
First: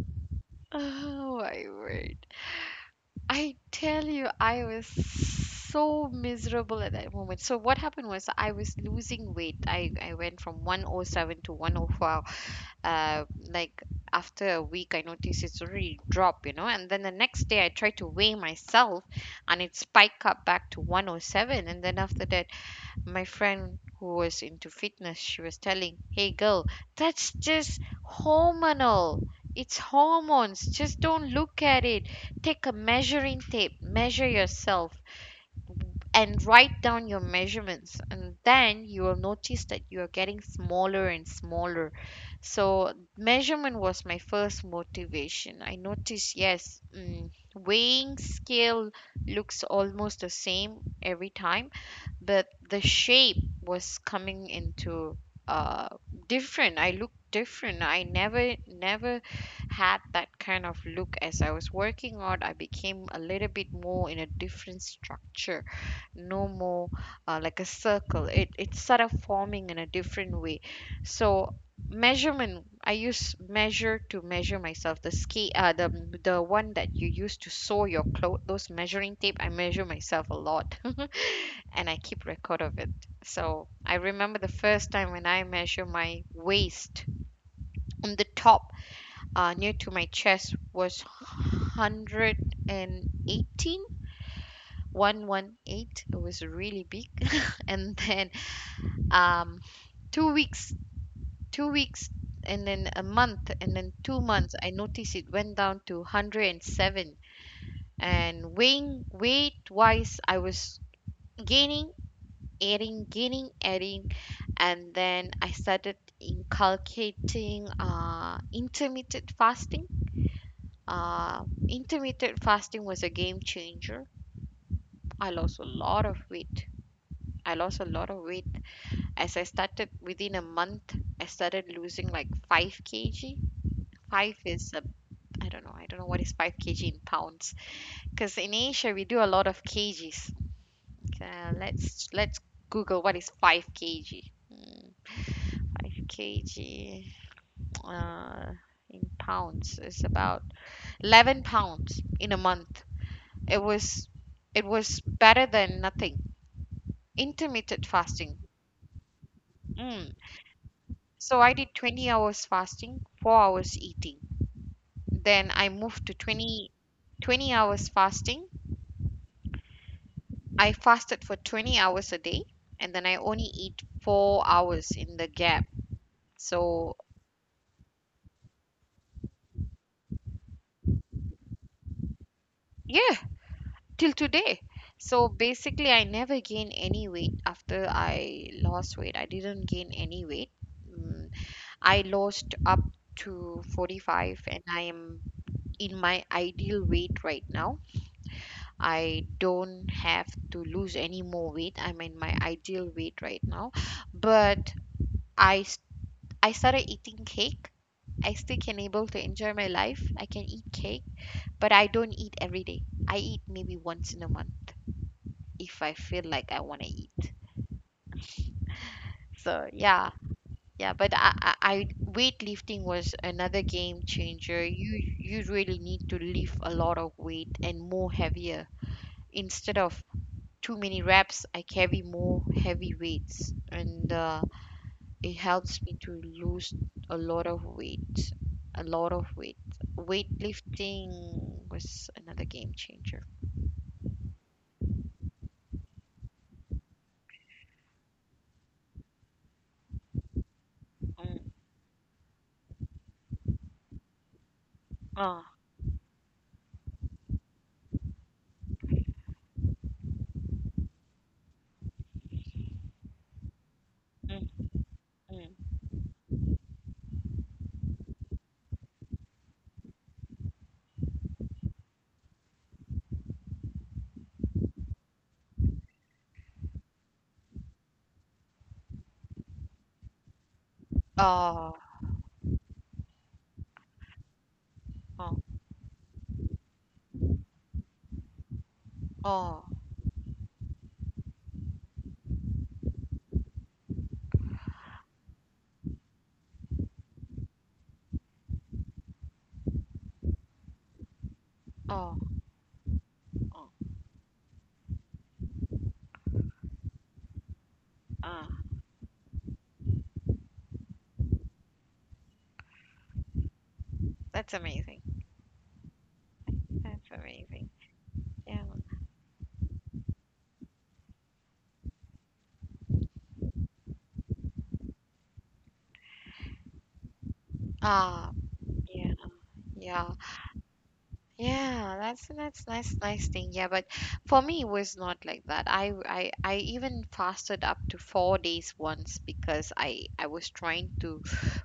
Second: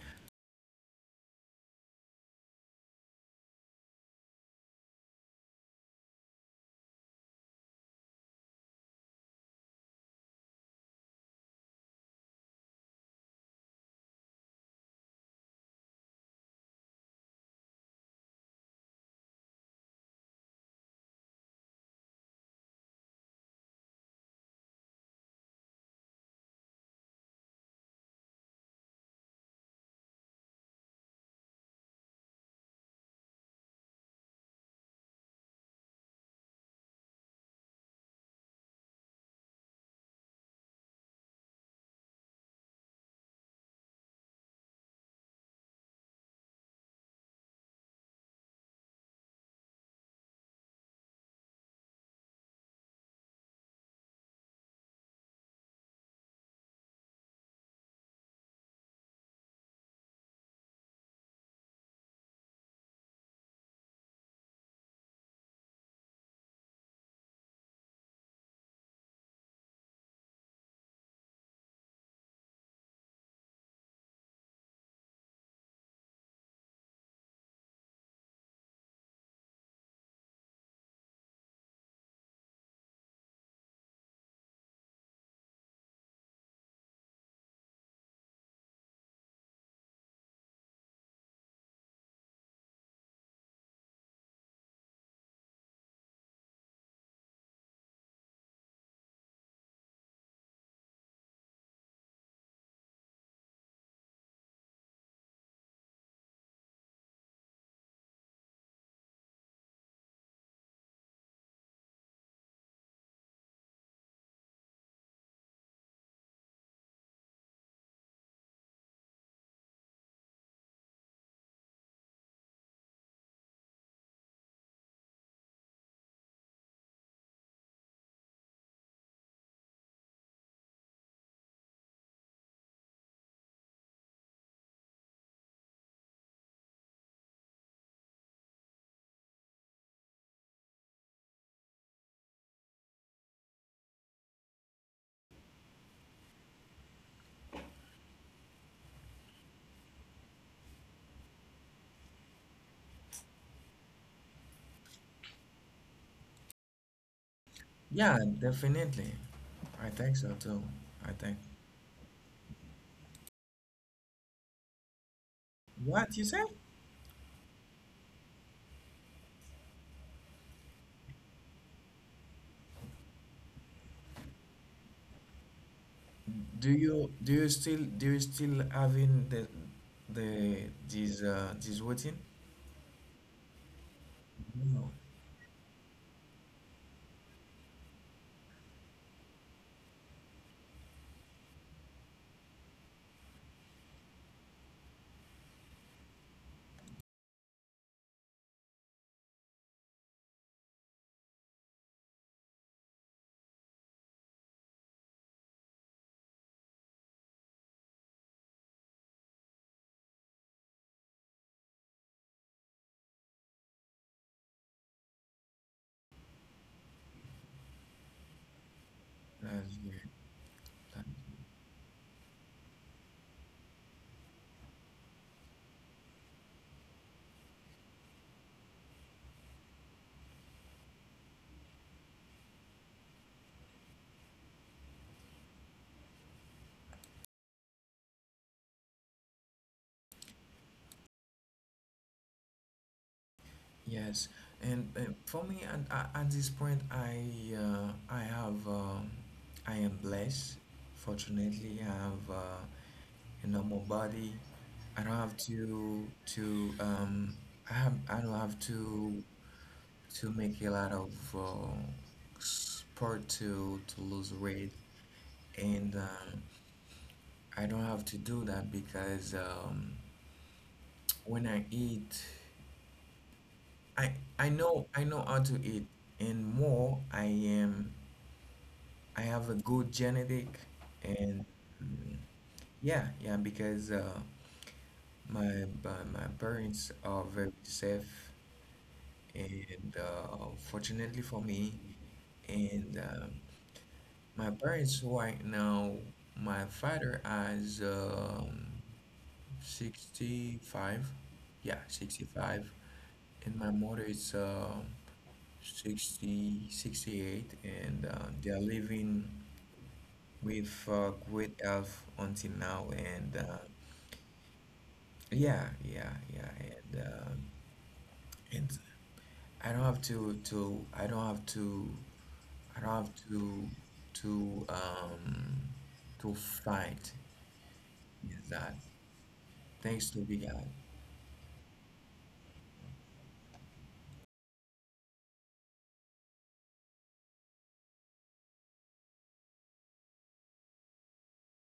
[SPEAKER 1] Oh my word. I tell you, I was so miserable at that moment. So what happened was, I was losing weight. I went from 107 to 104. Like, after a week, I noticed it's already drop. And then the next day, I tried to weigh myself, and it spiked up back to 107. And then after that, my friend who was into fitness, she was telling, hey girl, that's just hormonal, it's hormones, just don't look at it, take a measuring tape, measure yourself, and write down your measurements, and then you will notice that you are getting smaller and smaller. So measurement was my first motivation. I noticed, yes, weighing scale looks almost the same every time, but the shape was coming into, uh different. I looked different. I never, never had that kind of look. As I was working out, I became a little bit more in a different structure. No more, like a circle. It started forming in a different way. So measurement, I use measure to measure myself. The ski uh, the the one that you use to sew your clothes, those measuring tape. I measure myself a lot and I keep record of it. So I remember the first time when I measure my waist on the top, near to my chest was 118, 118. It was really big. And then, um two weeks 2 weeks, and then a month, and then 2 months, I noticed it went down to 107. And weighing weight wise, I was gaining, adding, gaining, adding. And then I started inculcating, intermittent fasting. uh, Intermittent fasting was a game changer. I lost a lot of weight. I lost a lot of weight. As I started, within a month, I started losing like 5 kg. 5 is, a, I don't know, what is 5 kg in pounds. Because in Asia, we do a lot of kgs. Let's Google what is 5 kg. Hmm, 5 kg, uh, in pounds is about 11 pounds in a month. It was, it was better than nothing. Intermittent
[SPEAKER 2] Yeah,
[SPEAKER 1] fasting.
[SPEAKER 2] definitely. I
[SPEAKER 1] Mm.
[SPEAKER 2] think so too. I think.
[SPEAKER 1] So I did 20 hours fasting, 4 hours eating. Then I moved to
[SPEAKER 2] What you say?
[SPEAKER 1] 20 hours fasting. I fasted for 20 hours a day, and then I only eat 4 hours in the gap.
[SPEAKER 2] Do
[SPEAKER 1] So,
[SPEAKER 2] you do you still do you still having the this this routine?
[SPEAKER 1] yeah, till today.
[SPEAKER 2] No.
[SPEAKER 1] So basically, I never gained any weight after I lost weight. I didn't gain any weight. Mm, I lost up to 45, and I am in my ideal weight right now. I don't have to lose any more weight. I'm in my ideal weight right now. But I st- I started eating cake. I still can able to enjoy my life. I can eat cake, but I don't eat every day. I eat maybe once in a month if I feel like I want to eat. So
[SPEAKER 2] Last year.
[SPEAKER 1] yeah, yeah. But I weightlifting was another game changer. You really need to lift a lot of weight, and more heavier instead of too many reps. I carry more heavy weights and. It helps me to lose a lot of weight, a lot of weight. Weightlifting was another game changer.
[SPEAKER 2] Yes, and for me at this point, I am blessed.
[SPEAKER 1] Mm.
[SPEAKER 2] Fortunately, I have a normal body. I don't have
[SPEAKER 1] Oh.
[SPEAKER 2] to to um I don't have to make a lot of sport to lose
[SPEAKER 1] Mm.
[SPEAKER 2] weight.
[SPEAKER 1] Mm.
[SPEAKER 2] And I don't have to do that because when I eat, I I know how to eat, and more I have a good genetic, and
[SPEAKER 1] Oh.
[SPEAKER 2] mm, yeah, yeah, because
[SPEAKER 1] Oh.
[SPEAKER 2] my parents are very safe,
[SPEAKER 1] Oh,
[SPEAKER 2] and fortunately for me, and my parents right now, my father has. 65, yeah,
[SPEAKER 1] oh,
[SPEAKER 2] 65, and
[SPEAKER 1] oh,
[SPEAKER 2] my mother is sixty eight, and
[SPEAKER 1] ah,
[SPEAKER 2] they are living with great health until now, and
[SPEAKER 1] that's amazing.
[SPEAKER 2] yeah, yeah, yeah,
[SPEAKER 1] That's
[SPEAKER 2] and um
[SPEAKER 1] amazing. Yeah.
[SPEAKER 2] and I don't have to I don't have to to um to fight
[SPEAKER 1] Ah.
[SPEAKER 2] with that.
[SPEAKER 1] Yeah. Yeah.
[SPEAKER 2] Thanks to be God.
[SPEAKER 1] Yeah, that's nice thing. Yeah, but for me it was not like that. I even fasted up to 4 days once because I was trying to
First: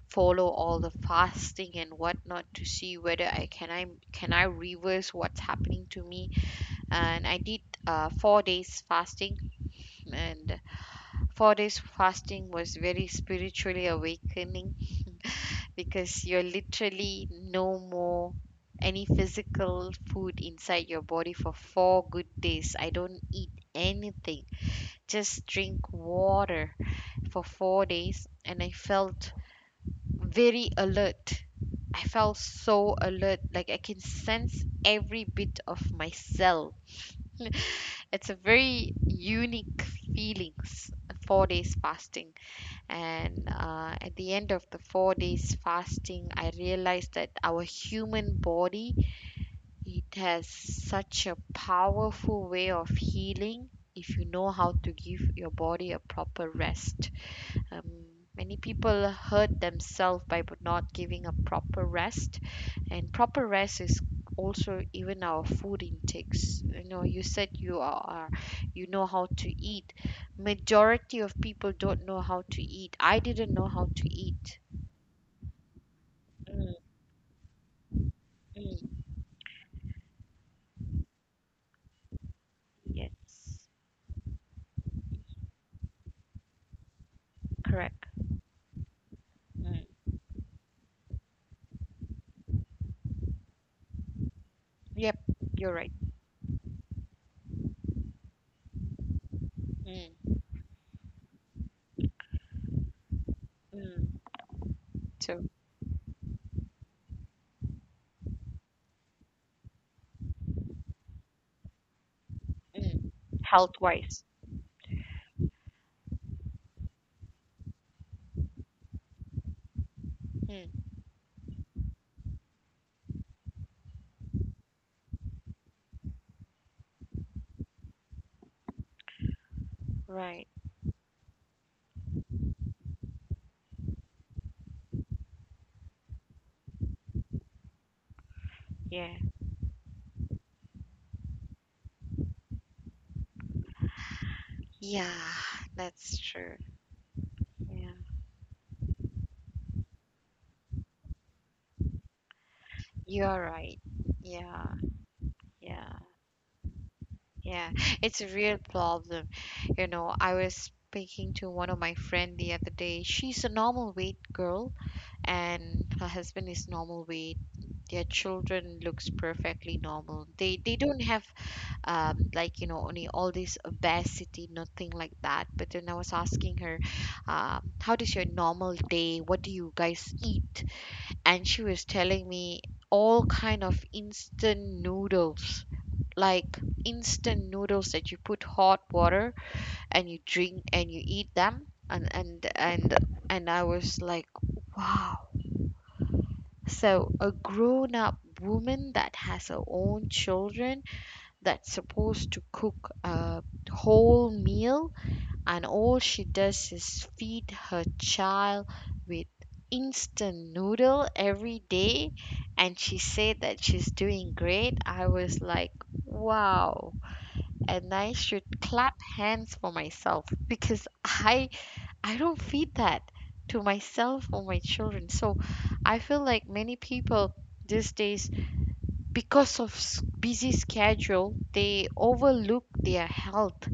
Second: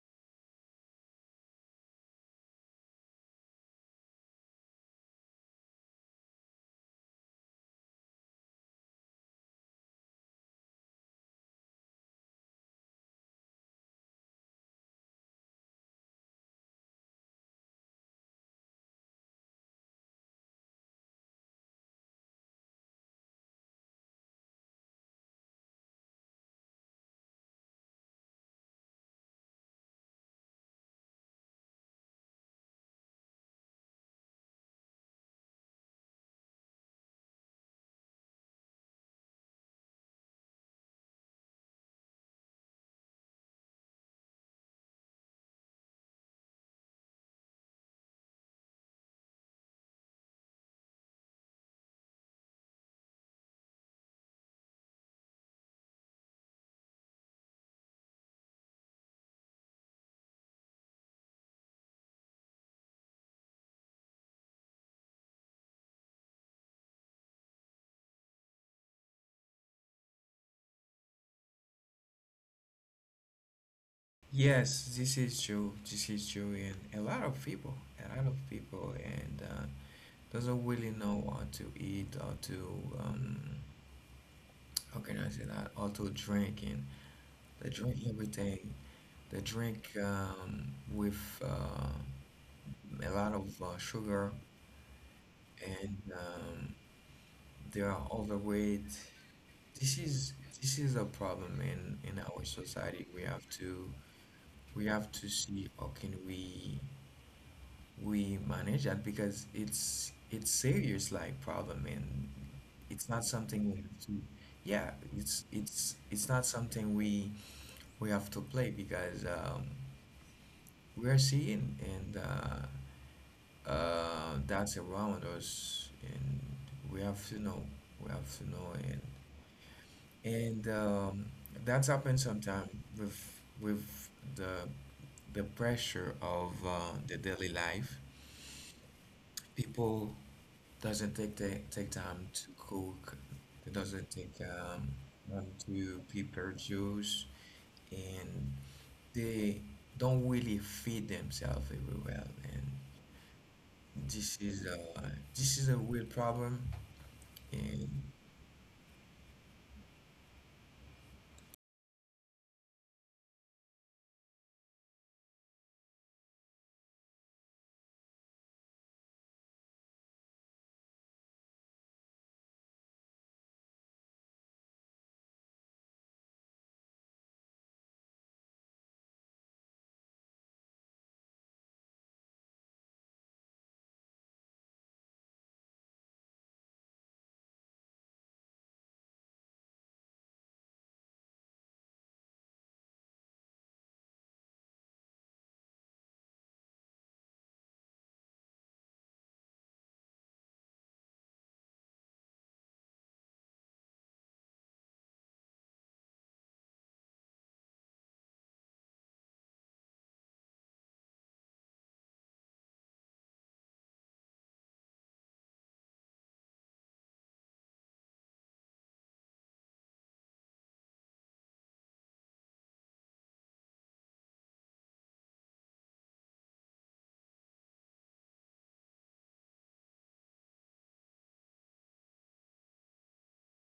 [SPEAKER 1] follow all the fasting and whatnot to see whether I can I can I reverse what's happening to me. And I did 4 days fasting, and 4 days fasting was very spiritually awakening because you're literally no more any physical food inside your body for four good days. I don't eat anything, just drink water for 4 days, and I felt very alert. I felt so alert, like I can sense every bit of myself. It's a very unique feelings, 4 days fasting. And at the end of the 4 days fasting, I realized that our human body, it has such a powerful way of healing if you know how to give your body a proper rest. Um, many people hurt themselves by not giving a proper rest, and proper rest is also even our food intakes. You know, you said you are, you know how to eat. Majority of people don't know how to eat. I didn't know how to eat.
[SPEAKER 2] Yes, this is true. This is true,
[SPEAKER 1] Mm,
[SPEAKER 2] and a lot of people, a lot of people,
[SPEAKER 1] mm,
[SPEAKER 2] and doesn't really know what to eat or to um,
[SPEAKER 1] yes,
[SPEAKER 2] how can I say that, or to drink, and they drink
[SPEAKER 1] correct.
[SPEAKER 2] everything. They
[SPEAKER 1] Mm.
[SPEAKER 2] drink with uh, a lot of sugar,
[SPEAKER 1] Yep, you're right.
[SPEAKER 2] and they are overweight. This
[SPEAKER 1] Mm.
[SPEAKER 2] is this is a problem in our society. We have to
[SPEAKER 1] Mm.
[SPEAKER 2] we have to
[SPEAKER 1] So
[SPEAKER 2] see how can we. We manage that because it's serious like problem, and
[SPEAKER 1] mm.
[SPEAKER 2] it's not something
[SPEAKER 1] Health
[SPEAKER 2] we have to,
[SPEAKER 1] wise.
[SPEAKER 2] yeah, it's not something we have to play because
[SPEAKER 1] Mm.
[SPEAKER 2] we are seeing, and that's around us, and we have to know, we have to know and
[SPEAKER 1] Right.
[SPEAKER 2] and that's happened sometimes with the the pressure of the daily life.
[SPEAKER 1] Yeah.
[SPEAKER 2] People doesn't take time to cook. It doesn't take
[SPEAKER 1] Yeah,
[SPEAKER 2] time to
[SPEAKER 1] that's
[SPEAKER 2] prepare
[SPEAKER 1] true.
[SPEAKER 2] juice,
[SPEAKER 1] Yeah.
[SPEAKER 2] and they don't really feed themselves very well. And
[SPEAKER 1] You're right.
[SPEAKER 2] this
[SPEAKER 1] Yeah,
[SPEAKER 2] is a this is a
[SPEAKER 1] yeah,
[SPEAKER 2] real problem.
[SPEAKER 1] yeah.
[SPEAKER 2] And
[SPEAKER 1] It's a real problem. You know, I was speaking to one of my friend the other day. She's a normal weight girl and her husband is normal weight. Their children looks perfectly normal. They don't have like any all this obesity, nothing like that. But then I was asking her, how does your normal day? What do you guys eat? And she was telling me all kind of instant noodles like instant noodles that you put hot water and you drink and you eat them and and I was like wow, so a grown up woman that has her own children that's supposed to cook a whole meal, and all she does is feed her child with instant noodle every day, and she said that she's doing great. I was like wow, and I should clap hands for myself because I don't feed that to myself or my children. So I feel like many people these days, because of busy schedule, they overlook their health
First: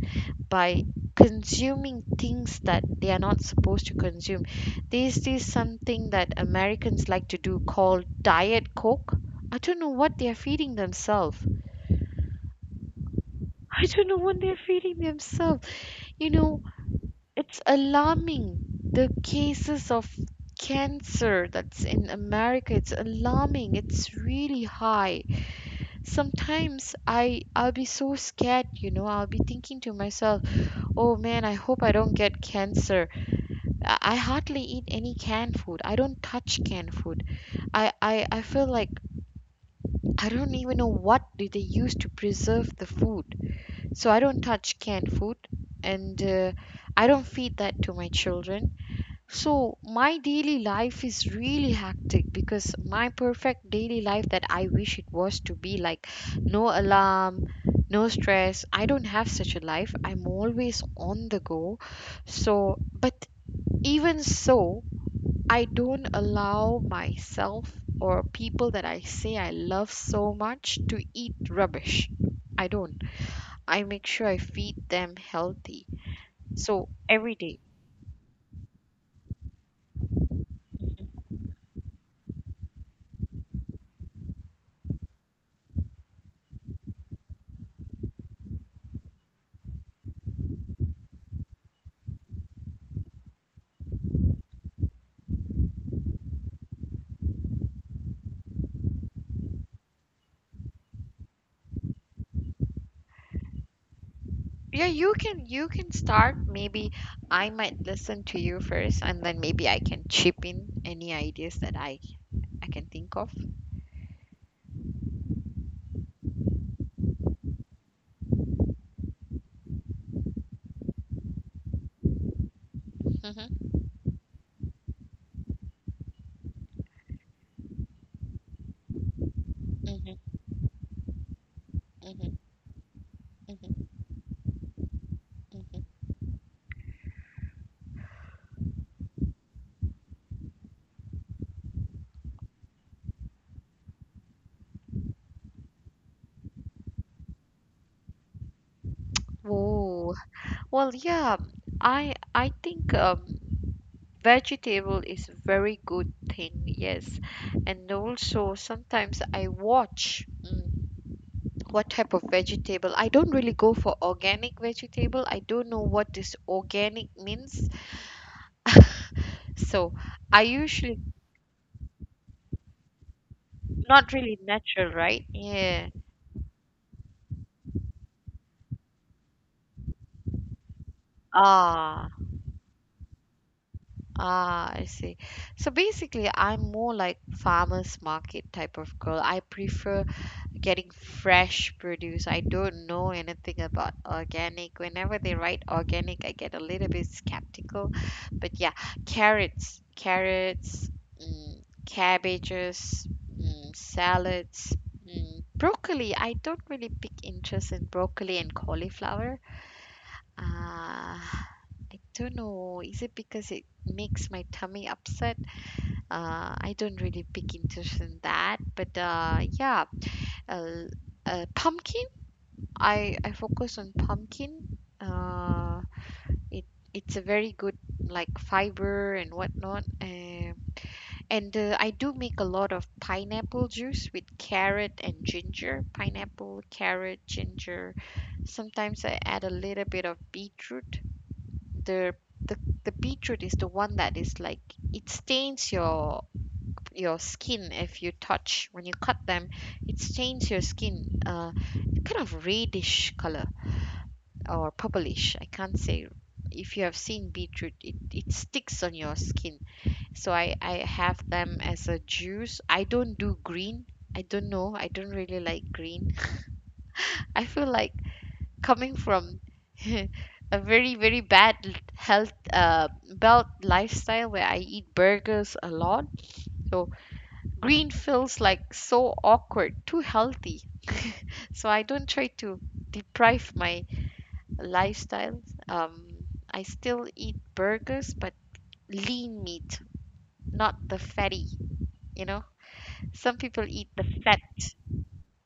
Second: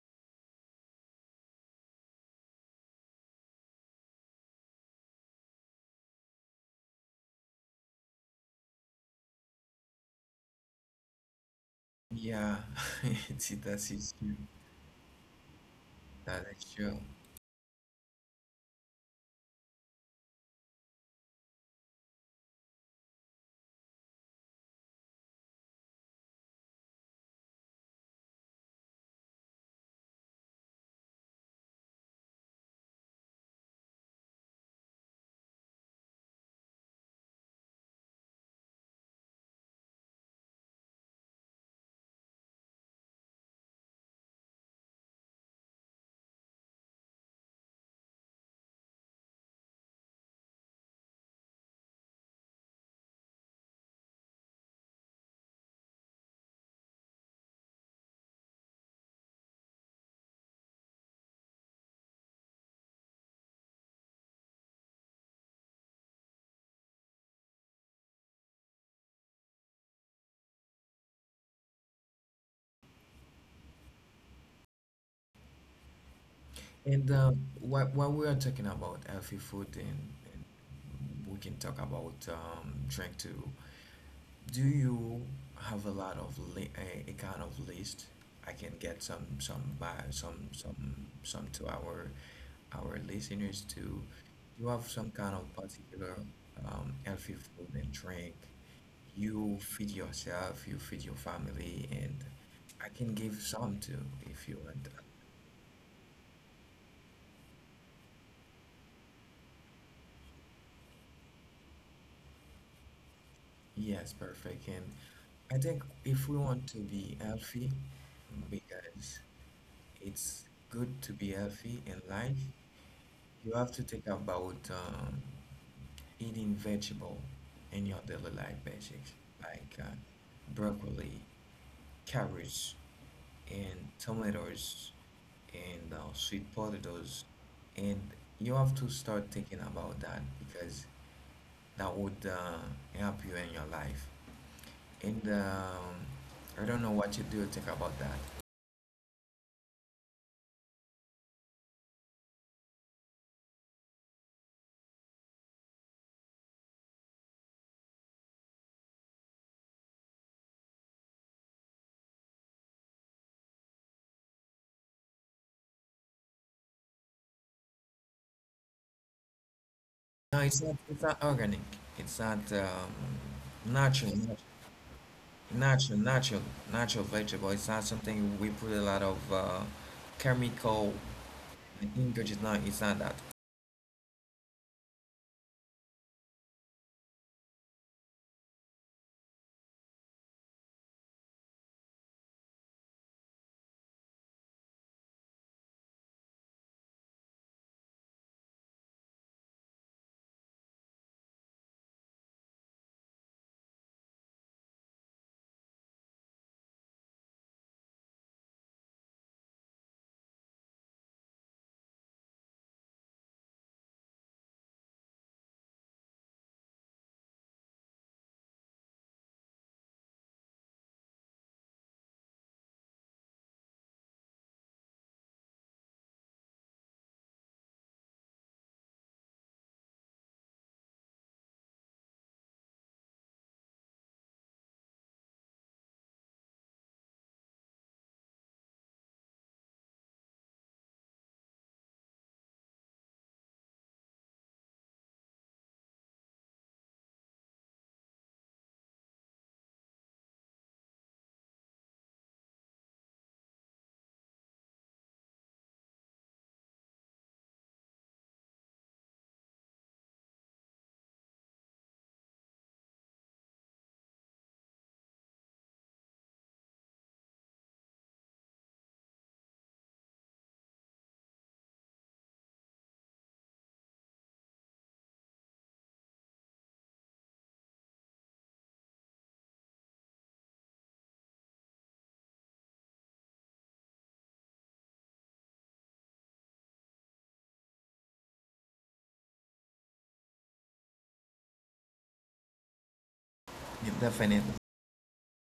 [SPEAKER 1] by consuming things that they are not supposed to consume. There's this something that Americans like to do called Diet Coke. I don't know what they are feeding themselves.
[SPEAKER 2] yeah,
[SPEAKER 1] I
[SPEAKER 2] that's
[SPEAKER 1] don't
[SPEAKER 2] is
[SPEAKER 1] know
[SPEAKER 2] true.
[SPEAKER 1] what they're feeding themselves you
[SPEAKER 2] That
[SPEAKER 1] know
[SPEAKER 2] is true.
[SPEAKER 1] It's alarming, the cases of cancer that's in America. It's alarming. It's really high. Sometimes I'll be so scared, you know. I'll be thinking to myself, "Oh man, I hope I don't get cancer." I hardly eat any canned food. I don't touch canned food. I feel like I don't even know what do they use to preserve the food. So I don't touch canned food, and I don't feed that to my children. So, my daily life is really hectic because my perfect daily life that I wish it was to be like no alarm, no stress. I don't have such a life. I'm always on the go. So, but even so, I don't allow myself or people that I say I love so much to eat rubbish. I don't. I make sure I feed them healthy. So,
[SPEAKER 2] And
[SPEAKER 1] every
[SPEAKER 2] um,
[SPEAKER 1] day.
[SPEAKER 2] what we are talking about healthy food, and we can talk about drink too. Do you have a lot of a kind of list? I can get some by some some to our listeners to you have some kind of particular healthy food and drink. You feed yourself, you feed your family, and I can give some too if you
[SPEAKER 1] Yeah,
[SPEAKER 2] want.
[SPEAKER 1] you can start. Maybe I might listen to you first, and then maybe I can chip in any ideas that I can think of.
[SPEAKER 2] Yes, perfect. And I think if we want to be healthy, because it's good to be healthy in life, you have
[SPEAKER 1] Mhm,
[SPEAKER 2] to think about eating vegetable in your daily life, basics like
[SPEAKER 1] mhm,
[SPEAKER 2] broccoli,
[SPEAKER 1] mhm,
[SPEAKER 2] carrots,
[SPEAKER 1] mhm,
[SPEAKER 2] and tomatoes,
[SPEAKER 1] mhm.
[SPEAKER 2] and sweet potatoes, and you have to start thinking about that because that would help you in your life. And I don't know what you do think about that.
[SPEAKER 1] Oh, well, yeah. I think vegetable is a very good thing. Yes, and also sometimes I watch. What type of vegetable? I don't really go for organic vegetable. I don't know what this organic means. So
[SPEAKER 2] No,
[SPEAKER 1] I
[SPEAKER 2] it's not.
[SPEAKER 1] usually
[SPEAKER 2] It's not organic. It's not
[SPEAKER 1] not really
[SPEAKER 2] natural.
[SPEAKER 1] natural, right? Yeah.
[SPEAKER 2] Natural, natural, natural vegetable. It's not something we put a lot of chemical
[SPEAKER 1] Ah,
[SPEAKER 2] ingredients. No, it's not that.
[SPEAKER 1] ah, I see. So basically, I'm more like farmers market type of girl. I prefer getting fresh produce. I don't know anything about organic. Whenever they write organic, I get a little bit skeptical. But yeah, carrots, cabbages, salads, broccoli. I don't really pick interest in broccoli and cauliflower. I don't know. Is it because it makes my tummy upset? I don't really pick interest in that. But yeah, uh, pumpkin. I focus on pumpkin. It it's a very good like fiber and whatnot. And I do make a lot of pineapple juice with carrot and ginger. Pineapple, carrot, ginger. Sometimes I add a little bit of beetroot. the the the beetroot is the one that is like it stains your skin if you touch when you cut them. It stains your skin, kind of reddish color or purplish, I can't say. If you have seen beetroot, it sticks on your skin. So I have them as a juice. I don't do green. I don't know, I don't really like green. I feel like coming from a very bad health belt lifestyle where I eat burgers a lot. So green feels like so awkward, too healthy. So I don't try to deprive my lifestyle. Um, I still eat burgers, but lean meat, not the fatty. You know, some people eat
[SPEAKER 2] Yeah,
[SPEAKER 1] the fat.
[SPEAKER 2] definitely.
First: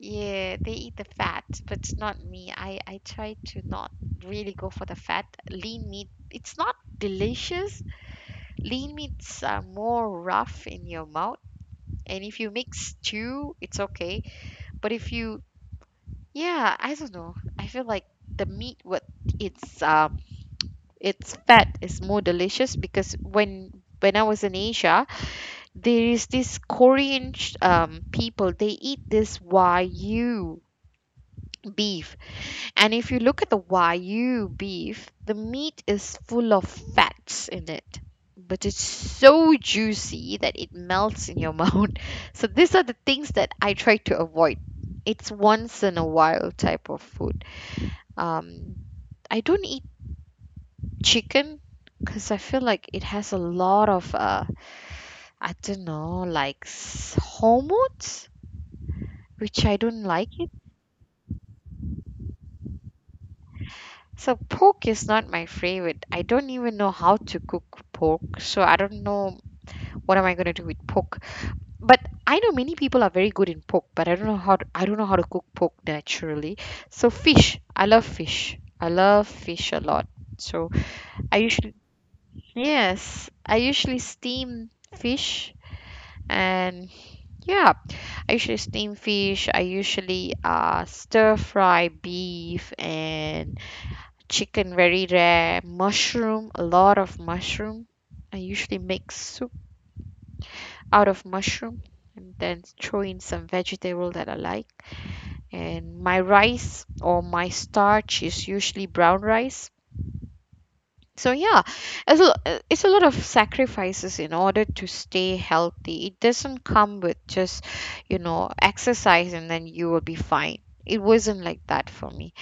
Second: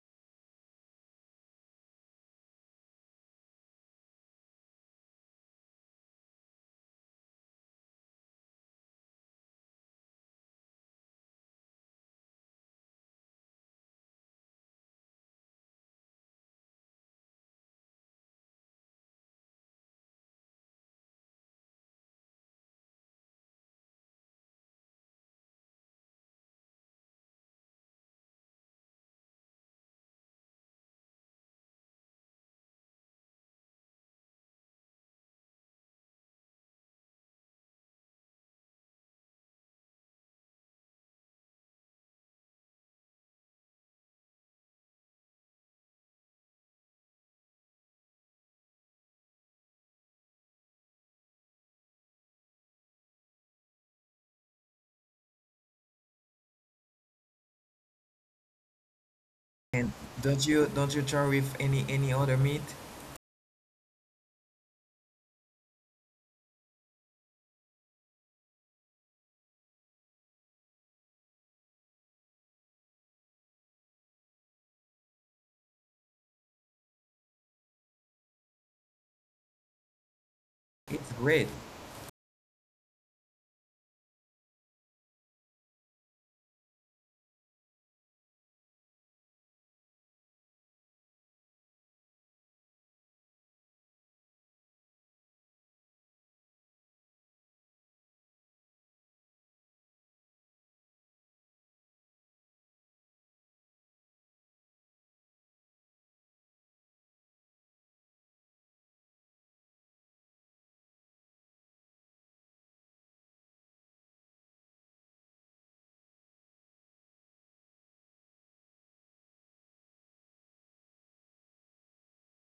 [SPEAKER 1] Yeah, they eat the fat, but not me. I try to not really go for the fat. Lean meat, it's not delicious. Lean meats are more rough in your mouth, and if you mix stew, it's okay. But if you, yeah, I don't know. I feel like the meat with its um its fat is more delicious because when I was in Asia, there is this Korean people, they eat this Wagyu beef. And if you look at the Wagyu beef, the meat is full of fats in it, but it's so juicy that it melts in your mouth. So these are the things that I try to avoid. It's once in a while type of food. Um, I don't eat chicken because I feel like it has a lot of I don't know, like hormones, which I
[SPEAKER 2] And
[SPEAKER 1] don't like
[SPEAKER 2] don't
[SPEAKER 1] it.
[SPEAKER 2] you don't you try with any other meat?
[SPEAKER 1] So pork is not my favorite. I don't even know how to cook pork, so I don't know what am I going to do with pork. But I know many people are very good in pork, but I don't know how to cook pork naturally. So fish, I love fish. I love fish a lot. So
[SPEAKER 2] It's
[SPEAKER 1] I
[SPEAKER 2] great.
[SPEAKER 1] usually yes, I usually steam fish and yeah, I usually steam fish. I usually stir fry beef and chicken very rare, mushroom, a lot of mushroom. I usually make soup out of mushroom and then throw in some vegetable that I like, and my rice or my starch is usually brown rice. So yeah, it's a lot of sacrifices in order to stay healthy. It doesn't come with just, you know, exercise and then you will be fine. It wasn't like that for me.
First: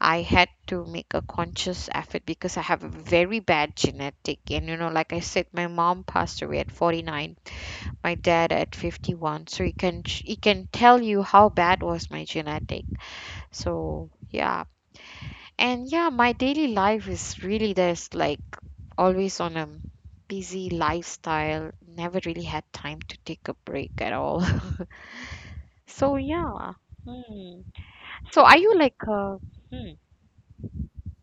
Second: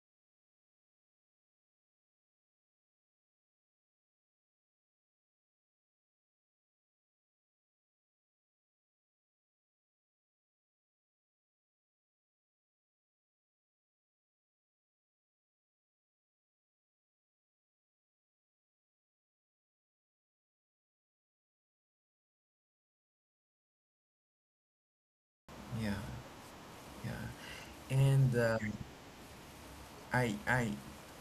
[SPEAKER 1] I had to make a conscious effort because I have a very bad genetic. And, you know, like I said, my mom passed away at 49, my dad at 51. So you can, it can tell you how bad was my genetic. So, yeah. And yeah, my daily life is really there's like always on a busy lifestyle. Never really had time to take a break at all.
[SPEAKER 2] Yeah,
[SPEAKER 1] So, yeah.
[SPEAKER 2] yeah.
[SPEAKER 1] Hmm.
[SPEAKER 2] And
[SPEAKER 1] So, are
[SPEAKER 2] uh,
[SPEAKER 1] you like a hmm,
[SPEAKER 2] I I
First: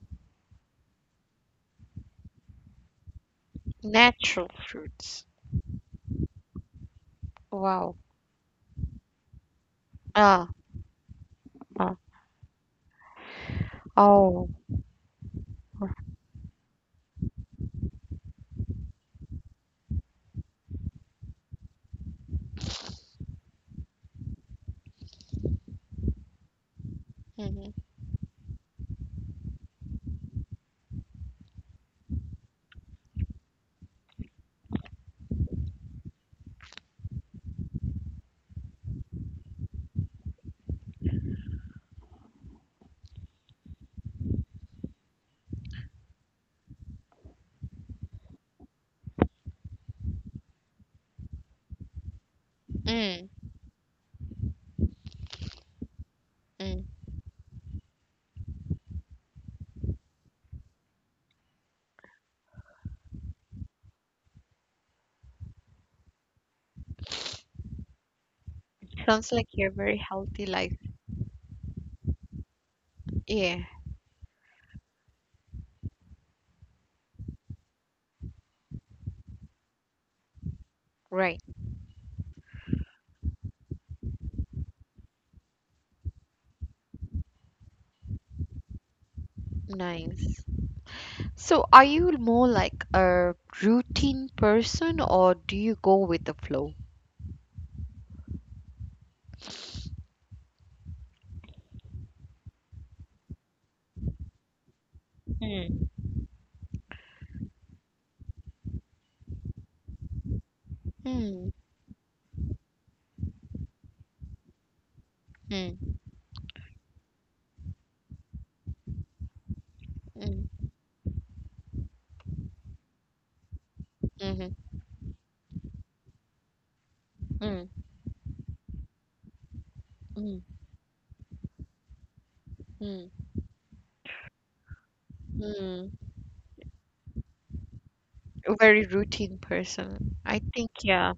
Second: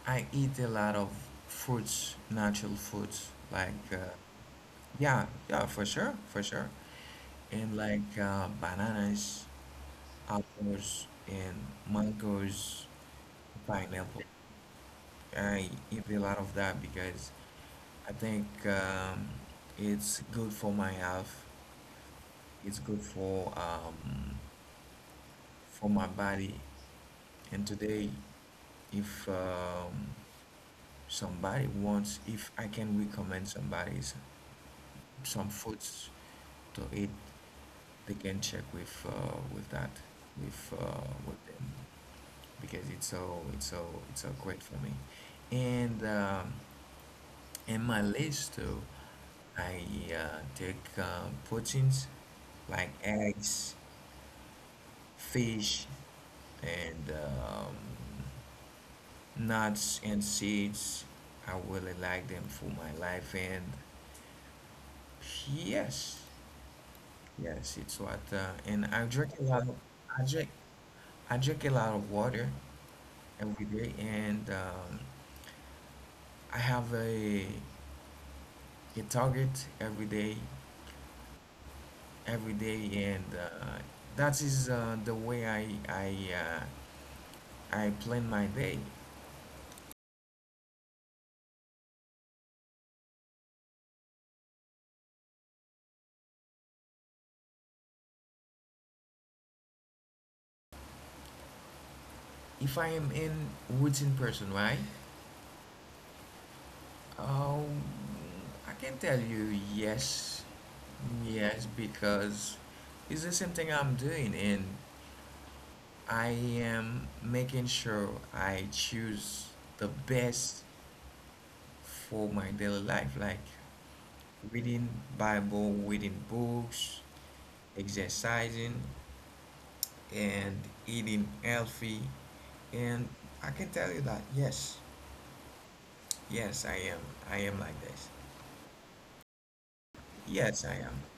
[SPEAKER 2] I eat a lot of fruits, natural fruits. Like
[SPEAKER 1] natural fruits?
[SPEAKER 2] yeah, yeah, for sure, for sure. And
[SPEAKER 1] Wow.
[SPEAKER 2] like bananas,
[SPEAKER 1] Ah,
[SPEAKER 2] apples, and
[SPEAKER 1] ah,
[SPEAKER 2] mangoes, pineapple.
[SPEAKER 1] oh,
[SPEAKER 2] I eat a lot of that because I think it's good for my health. It's good for my body. And
[SPEAKER 1] mm-hmm.
[SPEAKER 2] today, if somebody wants, if I can recommend some foods to eat, they can check with that, with them. Because it's so great for me. And in my list too, I take proteins like
[SPEAKER 1] Mm,
[SPEAKER 2] eggs, fish,
[SPEAKER 1] mm.
[SPEAKER 2] and nuts and seeds. I really like them for my life, and yes, yes, it's what. And I
[SPEAKER 1] Sounds
[SPEAKER 2] drink a
[SPEAKER 1] like
[SPEAKER 2] lot
[SPEAKER 1] you're
[SPEAKER 2] of,
[SPEAKER 1] very
[SPEAKER 2] I
[SPEAKER 1] healthy
[SPEAKER 2] drink
[SPEAKER 1] life.
[SPEAKER 2] I drink a lot of water
[SPEAKER 1] Yeah,
[SPEAKER 2] every day, and I have a you target every day,
[SPEAKER 1] right.
[SPEAKER 2] every day and that is the way I plan my day.
[SPEAKER 1] Nice. So, are you more like a routine person or do you go with the flow?
[SPEAKER 2] If I am in routine person, right?
[SPEAKER 1] Mm,
[SPEAKER 2] um, I can tell you yes,
[SPEAKER 1] mm,
[SPEAKER 2] yes, because it's the same thing I'm doing, and
[SPEAKER 1] mm,
[SPEAKER 2] I am making sure I choose the best
[SPEAKER 1] mm,
[SPEAKER 2] for my daily life, like
[SPEAKER 1] mm,
[SPEAKER 2] reading Bible, reading books,
[SPEAKER 1] mm,
[SPEAKER 2] exercising,
[SPEAKER 1] mm,
[SPEAKER 2] and eating healthy,
[SPEAKER 1] mm,
[SPEAKER 2] and I can tell you that, yes,
[SPEAKER 1] mm.
[SPEAKER 2] yes, I am like this,
[SPEAKER 1] A very routine person. I
[SPEAKER 2] yes,
[SPEAKER 1] think,
[SPEAKER 2] I am.
[SPEAKER 1] yeah.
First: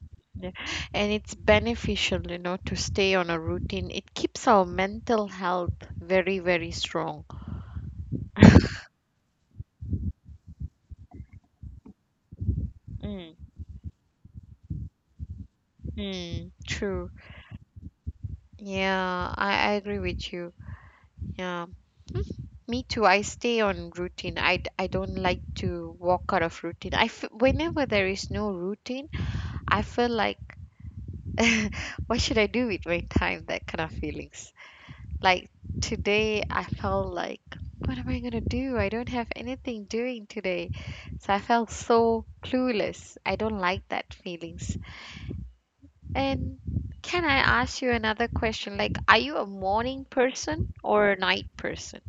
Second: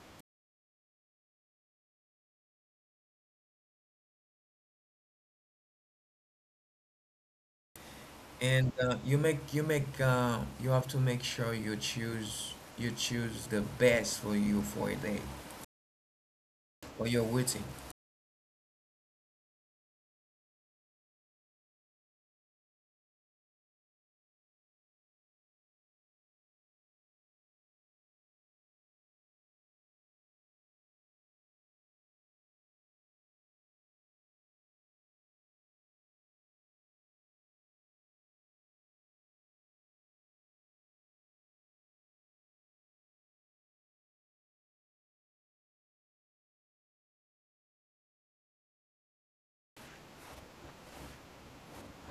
[SPEAKER 1] And it's beneficial, you know, to stay on a routine. It keeps our mental health very strong.
[SPEAKER 2] And you have to make sure you choose
[SPEAKER 1] Mm.
[SPEAKER 2] the best for you for a day,
[SPEAKER 1] Mm,
[SPEAKER 2] for
[SPEAKER 1] true.
[SPEAKER 2] your routine.
[SPEAKER 1] Yeah, I agree with you. Yeah. Hmm, me too. I stay on routine. I don't like to walk out of routine. I f whenever there is no routine, I feel like what should I do with my time? That kind of feelings. Like today, I felt like what am I gonna do? I don't have anything doing today. So I felt so clueless. I don't like that feelings. And can I ask you another question? Like, are you a morning person or a night person?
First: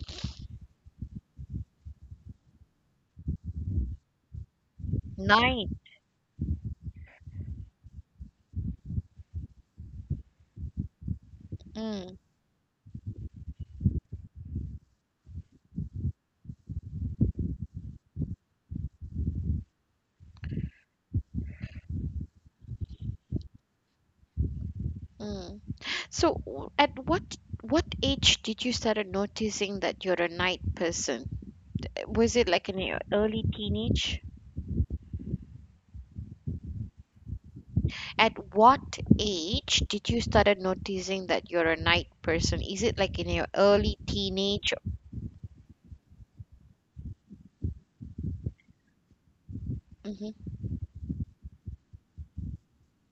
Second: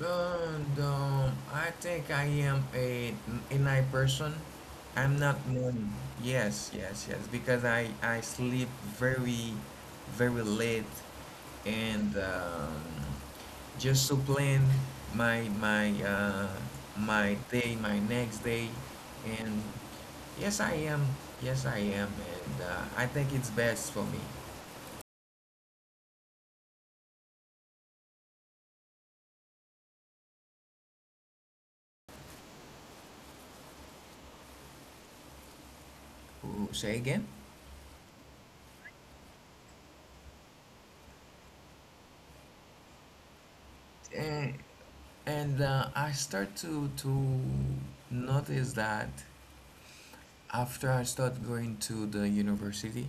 [SPEAKER 2] And I think I am a night person. I'm not
[SPEAKER 1] Night.
[SPEAKER 2] morning. Yes, yes, yes. Because I sleep very, very late, and
[SPEAKER 1] Mm,
[SPEAKER 2] um, just to plan my my uh, my day, my next day, and yes, I am. Yes, I am, and I think it's best for me.
[SPEAKER 1] mm. So, at what age did you started noticing that you're a night person? Was it like in your early teenage?
[SPEAKER 2] Ooh, say again?
[SPEAKER 1] At what age did you started noticing that you're a night person? Is it like in your early teenage?
[SPEAKER 2] And I start to notice that
[SPEAKER 1] Hmm.
[SPEAKER 2] after I start going to the university,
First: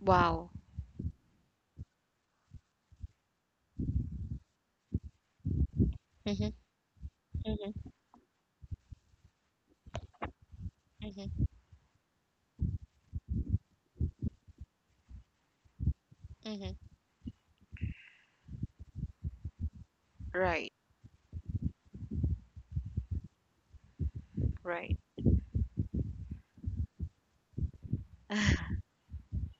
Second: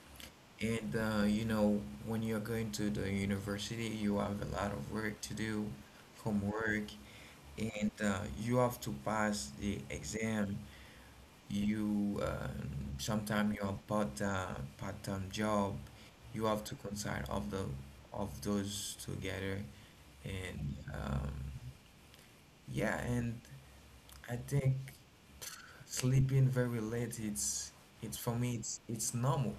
[SPEAKER 1] Wow.
[SPEAKER 2] and you know, when you're going to the university, you have a lot of work to do,
[SPEAKER 1] Hmm,
[SPEAKER 2] homework,
[SPEAKER 1] hmm,
[SPEAKER 2] and you have to pass the exam.
[SPEAKER 1] hmm,
[SPEAKER 2] You sometimes you have part-time job. You have
[SPEAKER 1] hmm.
[SPEAKER 2] to consider of the of those together,
[SPEAKER 1] Right,
[SPEAKER 2] and yeah, and. I think
[SPEAKER 1] right.
[SPEAKER 2] sleeping very late, it's for me, it's it's normal.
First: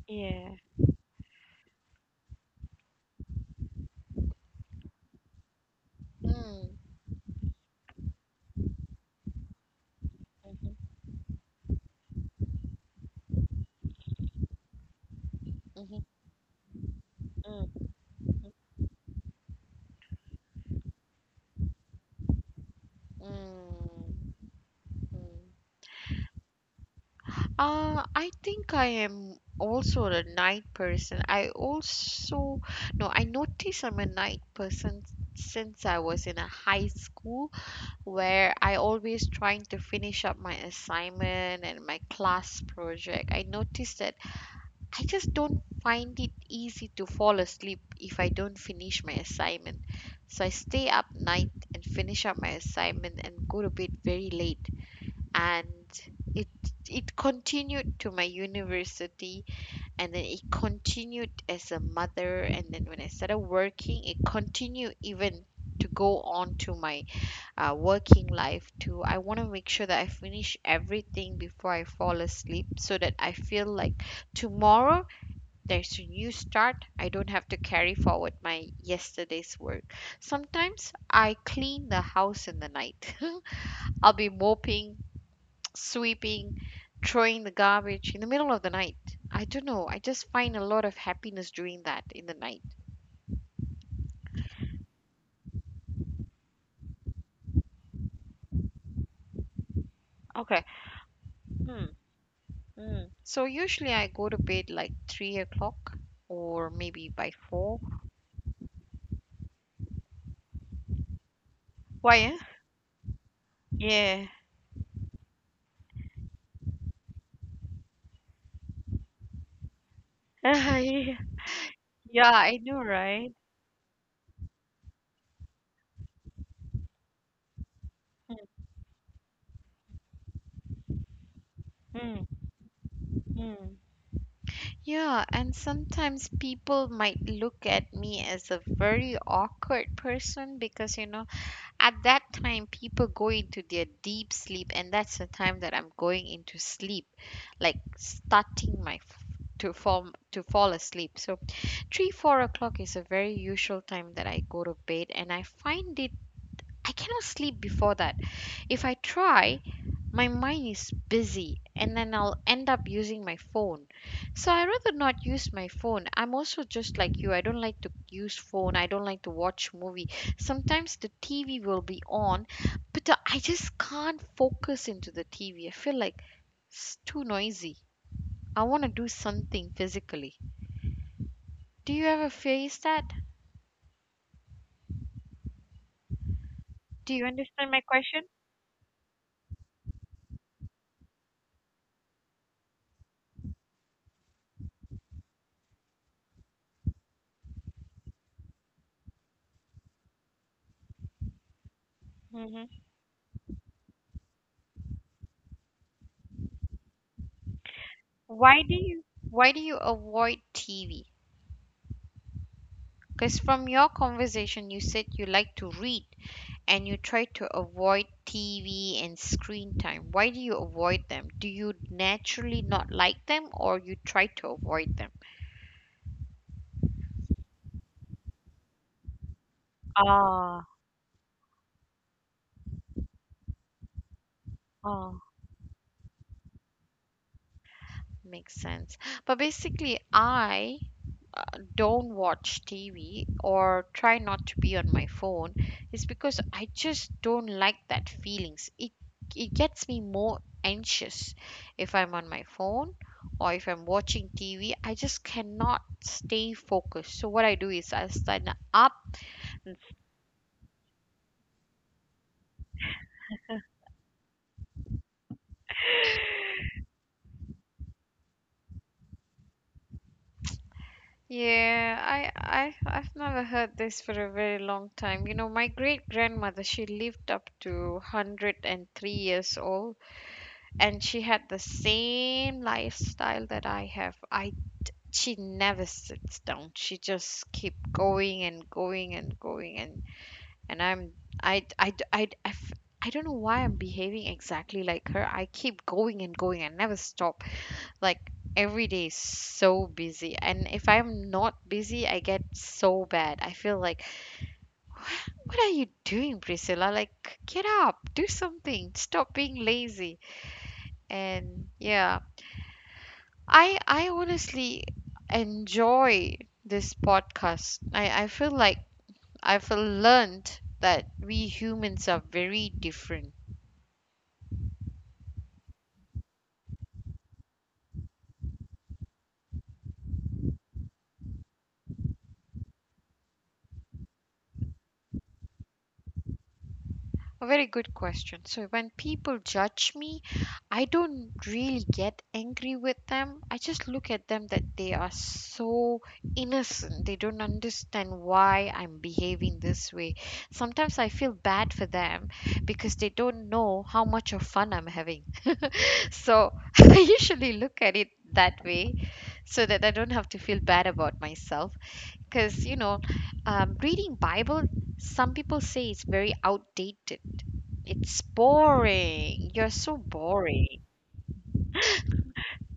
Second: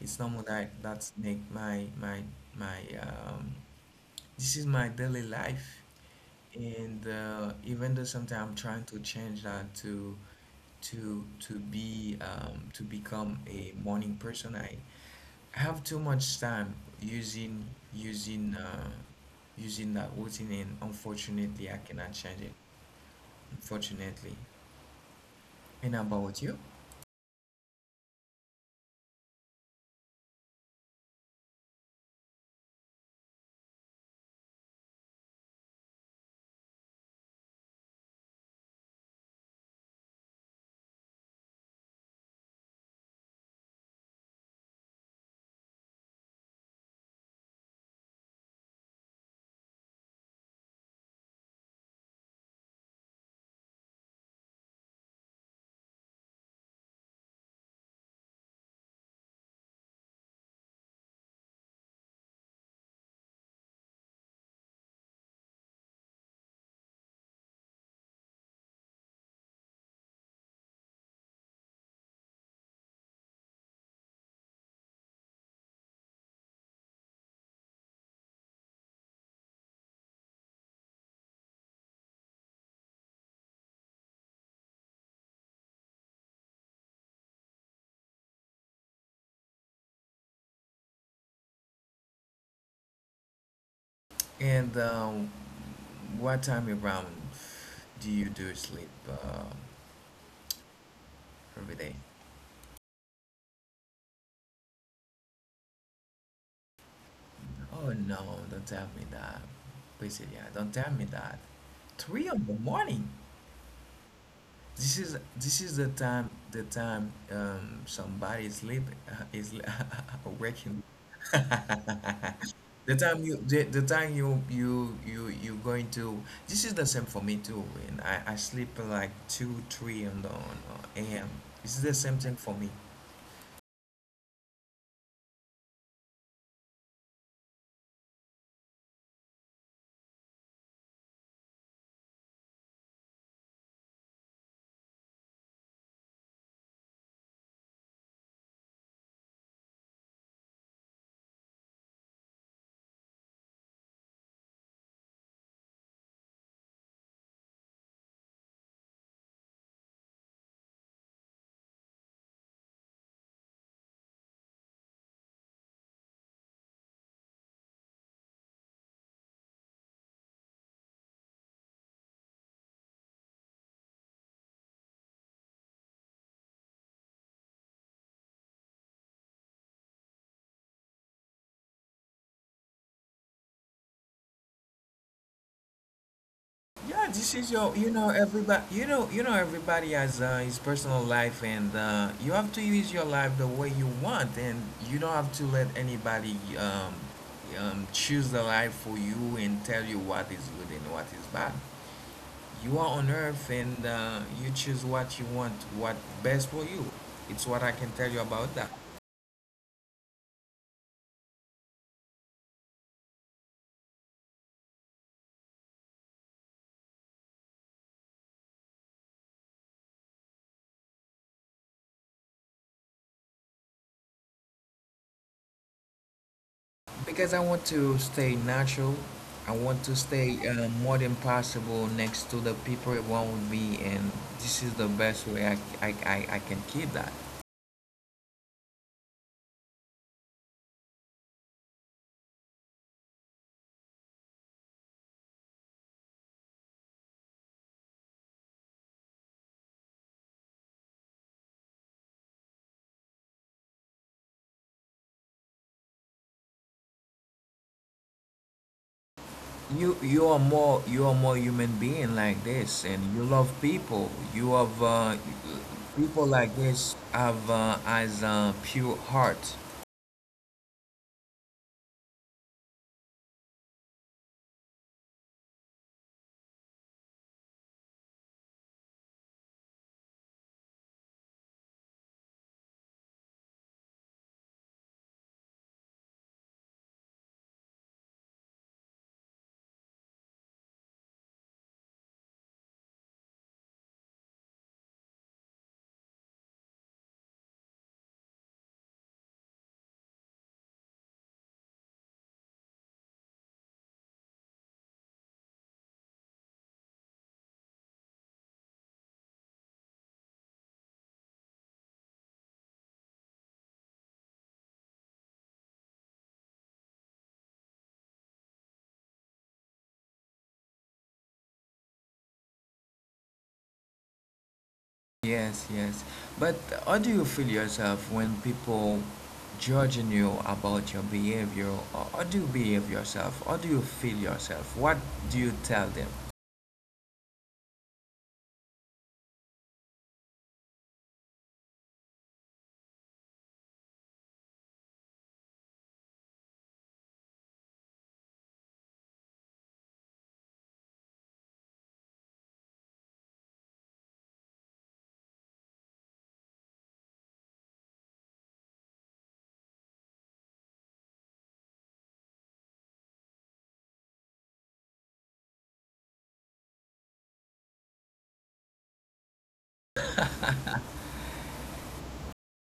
[SPEAKER 2] It's normal
[SPEAKER 1] Yeah.
[SPEAKER 2] that's like my this is my daily life,
[SPEAKER 1] Mm.
[SPEAKER 2] and even though sometimes I'm trying to change that to become a morning person, I have
[SPEAKER 1] Mm-hmm.
[SPEAKER 2] too much time using
[SPEAKER 1] Mm.
[SPEAKER 2] using uh using that routine, and unfortunately I cannot change it,
[SPEAKER 1] Mm.
[SPEAKER 2] unfortunately.
[SPEAKER 1] Mm.
[SPEAKER 2] And about you?
[SPEAKER 1] I think I am also a night person. I also, no, I notice I'm a night person since I was in a high school where I always trying to finish up my assignment and my class project. I noticed that I just don't find it easy to fall asleep if I don't finish my assignment. So I stay up night and finish up my assignment and go to bed very late. And it it continued to my university, and then it continued as a mother, and then when I started working it continued even to go on to my working life too. I want to make sure that I finish everything before I fall asleep so that I feel like tomorrow there's a new start. I don't have to carry forward my yesterday's work. Sometimes I clean the house in the night. I'll be moping, sweeping, throwing the garbage in the middle of the night. I don't know. I just find a lot of happiness doing that in the night.
[SPEAKER 2] And what time around do you do sleep
[SPEAKER 1] Okay.
[SPEAKER 2] every
[SPEAKER 1] Hmm.
[SPEAKER 2] day?
[SPEAKER 1] Hmm. So usually I go to bed like 3 o'clock or maybe by 4.
[SPEAKER 2] Oh no, don't tell me that. Please, yeah, don't tell me that.
[SPEAKER 1] Why,
[SPEAKER 2] Three
[SPEAKER 1] eh?
[SPEAKER 2] in the morning.
[SPEAKER 1] Yeah.
[SPEAKER 2] This is the time, somebody sleep is waking.
[SPEAKER 1] Yeah, yeah. I know, right?
[SPEAKER 2] The time you going to. This is the same for me too. And I sleep like two three in the a.m. This is the same
[SPEAKER 1] Hmm.
[SPEAKER 2] thing for me.
[SPEAKER 1] Hmm. Yeah, and sometimes people might look at me as a very awkward person, because you know, at that time, people go into their deep sleep, and that's the time that I'm going into sleep, like starting my to fall asleep. So, 3 4 o'clock is a very usual time that I go to bed, and I find it I cannot sleep before that. If I try, my mind is busy and then I'll end up using my phone. So I rather not use my phone. I'm also just like you. I don't like to use phone. I don't like to watch movie. Sometimes the TV will be on, but I just can't focus into the TV. I feel like it's too noisy. I want to do something physically. Do you ever face that?
[SPEAKER 2] Yeah,
[SPEAKER 1] Do
[SPEAKER 2] this
[SPEAKER 1] you
[SPEAKER 2] is your,
[SPEAKER 1] understand my question?
[SPEAKER 2] everybody, everybody has his personal life, and you have to use your life the way you want, and you don't have to let anybody choose the life for you and tell you what is good and what is bad. You
[SPEAKER 1] Hmm.
[SPEAKER 2] are on earth, and you choose what you want, what best for you. It's what I can tell you about
[SPEAKER 1] Why
[SPEAKER 2] that.
[SPEAKER 1] do you why do you avoid TV? Because from your conversation, you said you like to read, and you try to avoid TV and screen time. Why do you avoid them? Do you naturally not like them, or you try to avoid them?
[SPEAKER 2] Because I want to stay natural. I want to stay
[SPEAKER 1] Ah,
[SPEAKER 2] more than possible next to the people around me, and this is the best
[SPEAKER 1] ah.
[SPEAKER 2] way I can keep that.
[SPEAKER 1] Makes sense. But basically, I uh, don't watch TV or try not to be on my phone is because I just don't like that feelings. It gets me more anxious if I'm on my phone or if I'm watching TV. I just cannot stay focused. So what I do is I stand up.
[SPEAKER 2] You are more human being like this, and you love people. You have People like this have as a pure heart.
[SPEAKER 1] Yeah, I I've never heard this for a very long time. You know, my great grandmother, she lived up to 103 years old. And she had the same lifestyle that I have. I She never sits down. She just keep going and going and going. And I'm I I I I, f- I don't know why I'm behaving exactly like her. I keep going and going and never stop. Like every day is so busy, and if I'm not busy, I get so bad. I feel like what are you doing, Priscilla? Like get up, do something. Stop being lazy. And yeah, I honestly enjoy this podcast. I feel like I've learned that we humans are very different.
[SPEAKER 2] Yes, yes. But how do you feel yourself when people judging you about your behavior? Or how do you behave yourself? How do you feel yourself? What do you tell them?
[SPEAKER 1] A very good question. So when people judge me, I don't really get angry with them. I just look at them that they are so innocent. They don't understand why I'm behaving this way. Sometimes I feel bad for them because they don't know how much of fun I'm having. So I usually look at it that way so that I don't have to feel bad about myself. Because, you know, reading Bible, some people say it's very outdated. It's boring. You're so boring.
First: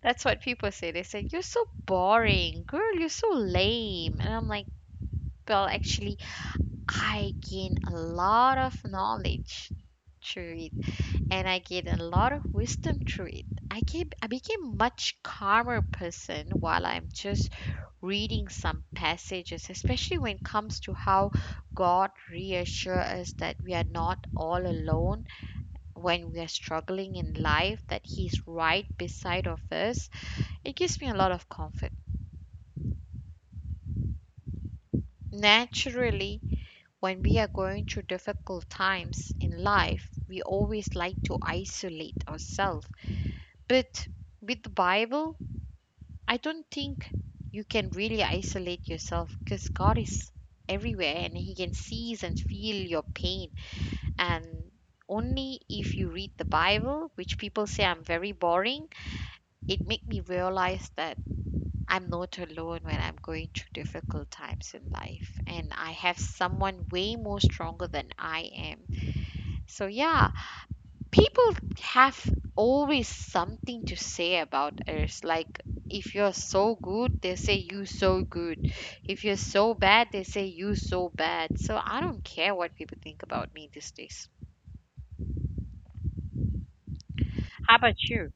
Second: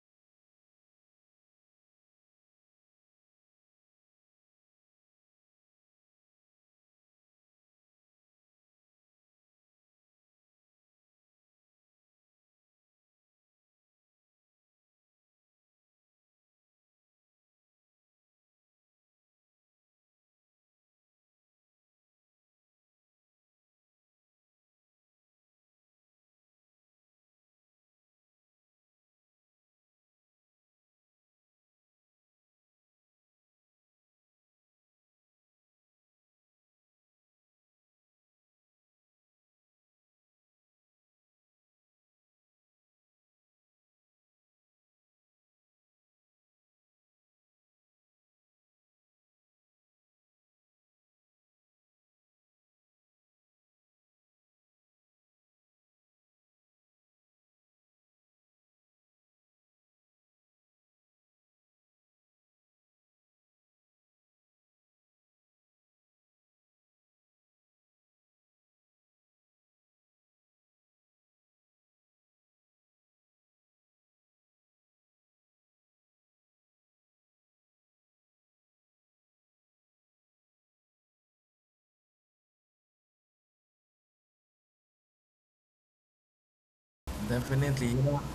[SPEAKER 1] That's what people say. They say, you're so boring. Girl, you're so lame. And I'm like, well, actually, I gain a lot of knowledge through it. And I gained a lot of wisdom through it. I became a much calmer person while I'm just reading some passages, especially when it comes to how God reassures us that we are not all alone when we are struggling in life, that He's right beside of us. It gives me a lot of comfort. Naturally, when we are going through difficult times in life, we always like to isolate ourselves. But with the Bible, I don't think you can really isolate yourself because God is everywhere, and He can seize and feel your pain. And only if you read the Bible, which people say I'm very boring, it made me realize that I'm not alone when I'm going through difficult times in life. And I have someone way more stronger than I am. So, yeah, people have always something to say about us. Like if you're so good they say you so good, if you're so bad they say you so bad. So I don't care what people think about me these days. How
[SPEAKER 2] Definitely,
[SPEAKER 1] about
[SPEAKER 2] you know,
[SPEAKER 1] you?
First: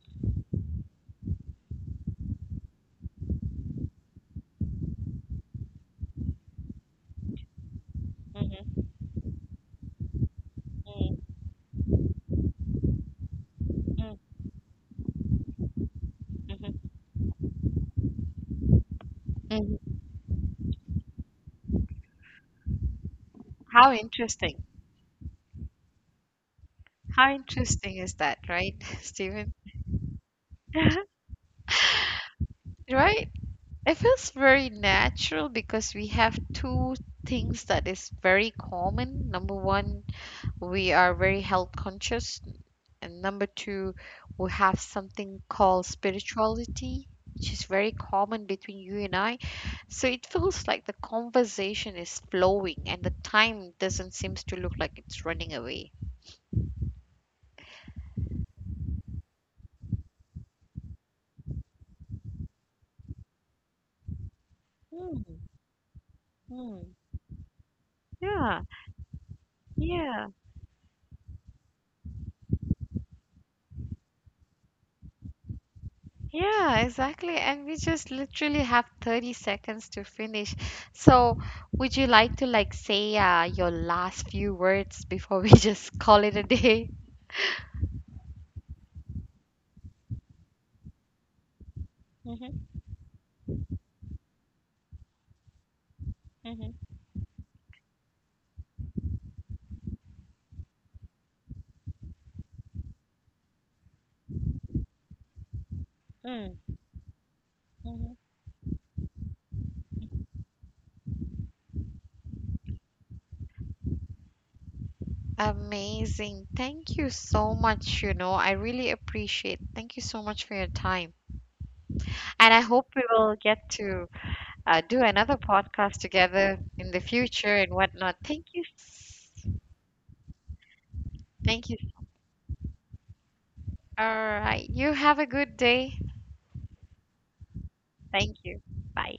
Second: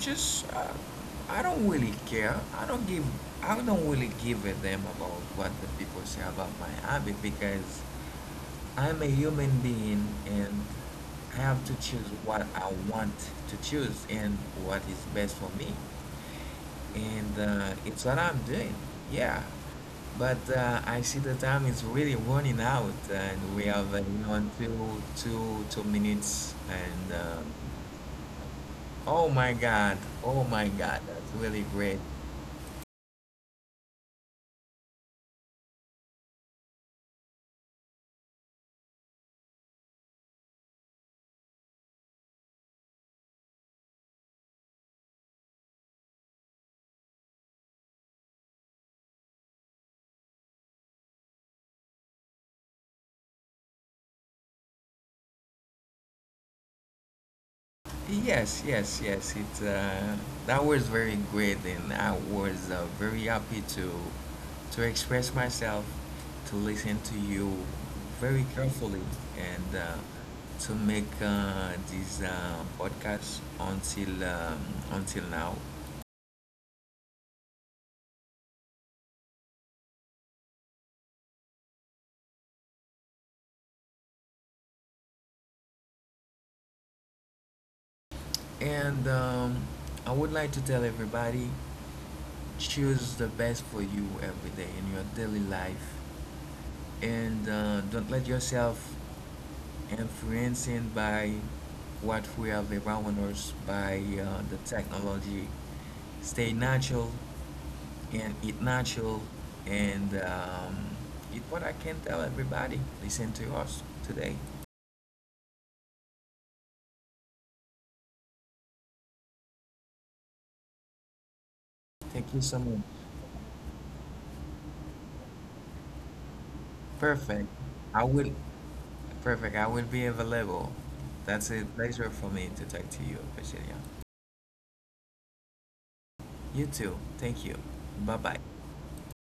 [SPEAKER 2] just I don't really care. I don't give. I don't really give a damn about what the people say about my habit, because
[SPEAKER 1] Mm-hmm.
[SPEAKER 2] I'm a human being and I have to choose what I want to choose and
[SPEAKER 1] Mm-hmm.
[SPEAKER 2] what is best for me. And it's what I'm doing. Yeah.
[SPEAKER 1] Mhm.
[SPEAKER 2] But I see the time is really running out, and we
[SPEAKER 1] How
[SPEAKER 2] have you know,
[SPEAKER 1] interesting.
[SPEAKER 2] two two minutes, and
[SPEAKER 1] How
[SPEAKER 2] uh,
[SPEAKER 1] interesting is that, right?
[SPEAKER 2] oh
[SPEAKER 1] Stephen.
[SPEAKER 2] my God. Oh my God. That's really great.
[SPEAKER 1] Right, it feels very natural because we have two things that is very common. Number one, we are very health conscious. And number two, we have something called spirituality, which is very common between you and I. So it feels like the conversation is flowing, and the time doesn't seem to look like it's running away.
[SPEAKER 2] Yes, yes, yes. It that was very great, and I was very happy to express
[SPEAKER 1] Mm,
[SPEAKER 2] myself, to
[SPEAKER 1] mm.
[SPEAKER 2] listen to you very
[SPEAKER 1] Yeah,
[SPEAKER 2] carefully, and
[SPEAKER 1] yeah,
[SPEAKER 2] to make this podcast until now.
[SPEAKER 1] yeah, exactly. And we just literally have 30 seconds to finish. So, would you like to like say your last few words before we just call it a day?
[SPEAKER 2] And I would like to tell everybody,
[SPEAKER 1] Hmm.
[SPEAKER 2] choose the best for you every day in your daily life,
[SPEAKER 1] Hmm.
[SPEAKER 2] and don't let yourself influencing by what we have around us by the technology. Stay
[SPEAKER 1] Mm,
[SPEAKER 2] natural
[SPEAKER 1] mhm.
[SPEAKER 2] and eat natural, and eat, what I can tell everybody, listen to us today.
[SPEAKER 1] Amazing. Thank you so much. You know, I really appreciate. Thank you so much for your time.
[SPEAKER 2] Thank you
[SPEAKER 1] And
[SPEAKER 2] so
[SPEAKER 1] I
[SPEAKER 2] much.
[SPEAKER 1] hope we will get to do another podcast together in the
[SPEAKER 2] Perfect.
[SPEAKER 1] future and
[SPEAKER 2] i
[SPEAKER 1] whatnot.
[SPEAKER 2] will
[SPEAKER 1] Thank you.
[SPEAKER 2] I will be available. That's a
[SPEAKER 1] Thank you.
[SPEAKER 2] pleasure for me to talk to you, Priscilla.
[SPEAKER 1] All right. You have a good day.
[SPEAKER 2] You too, thank you. Bye bye.
[SPEAKER 1] Thank you. Bye.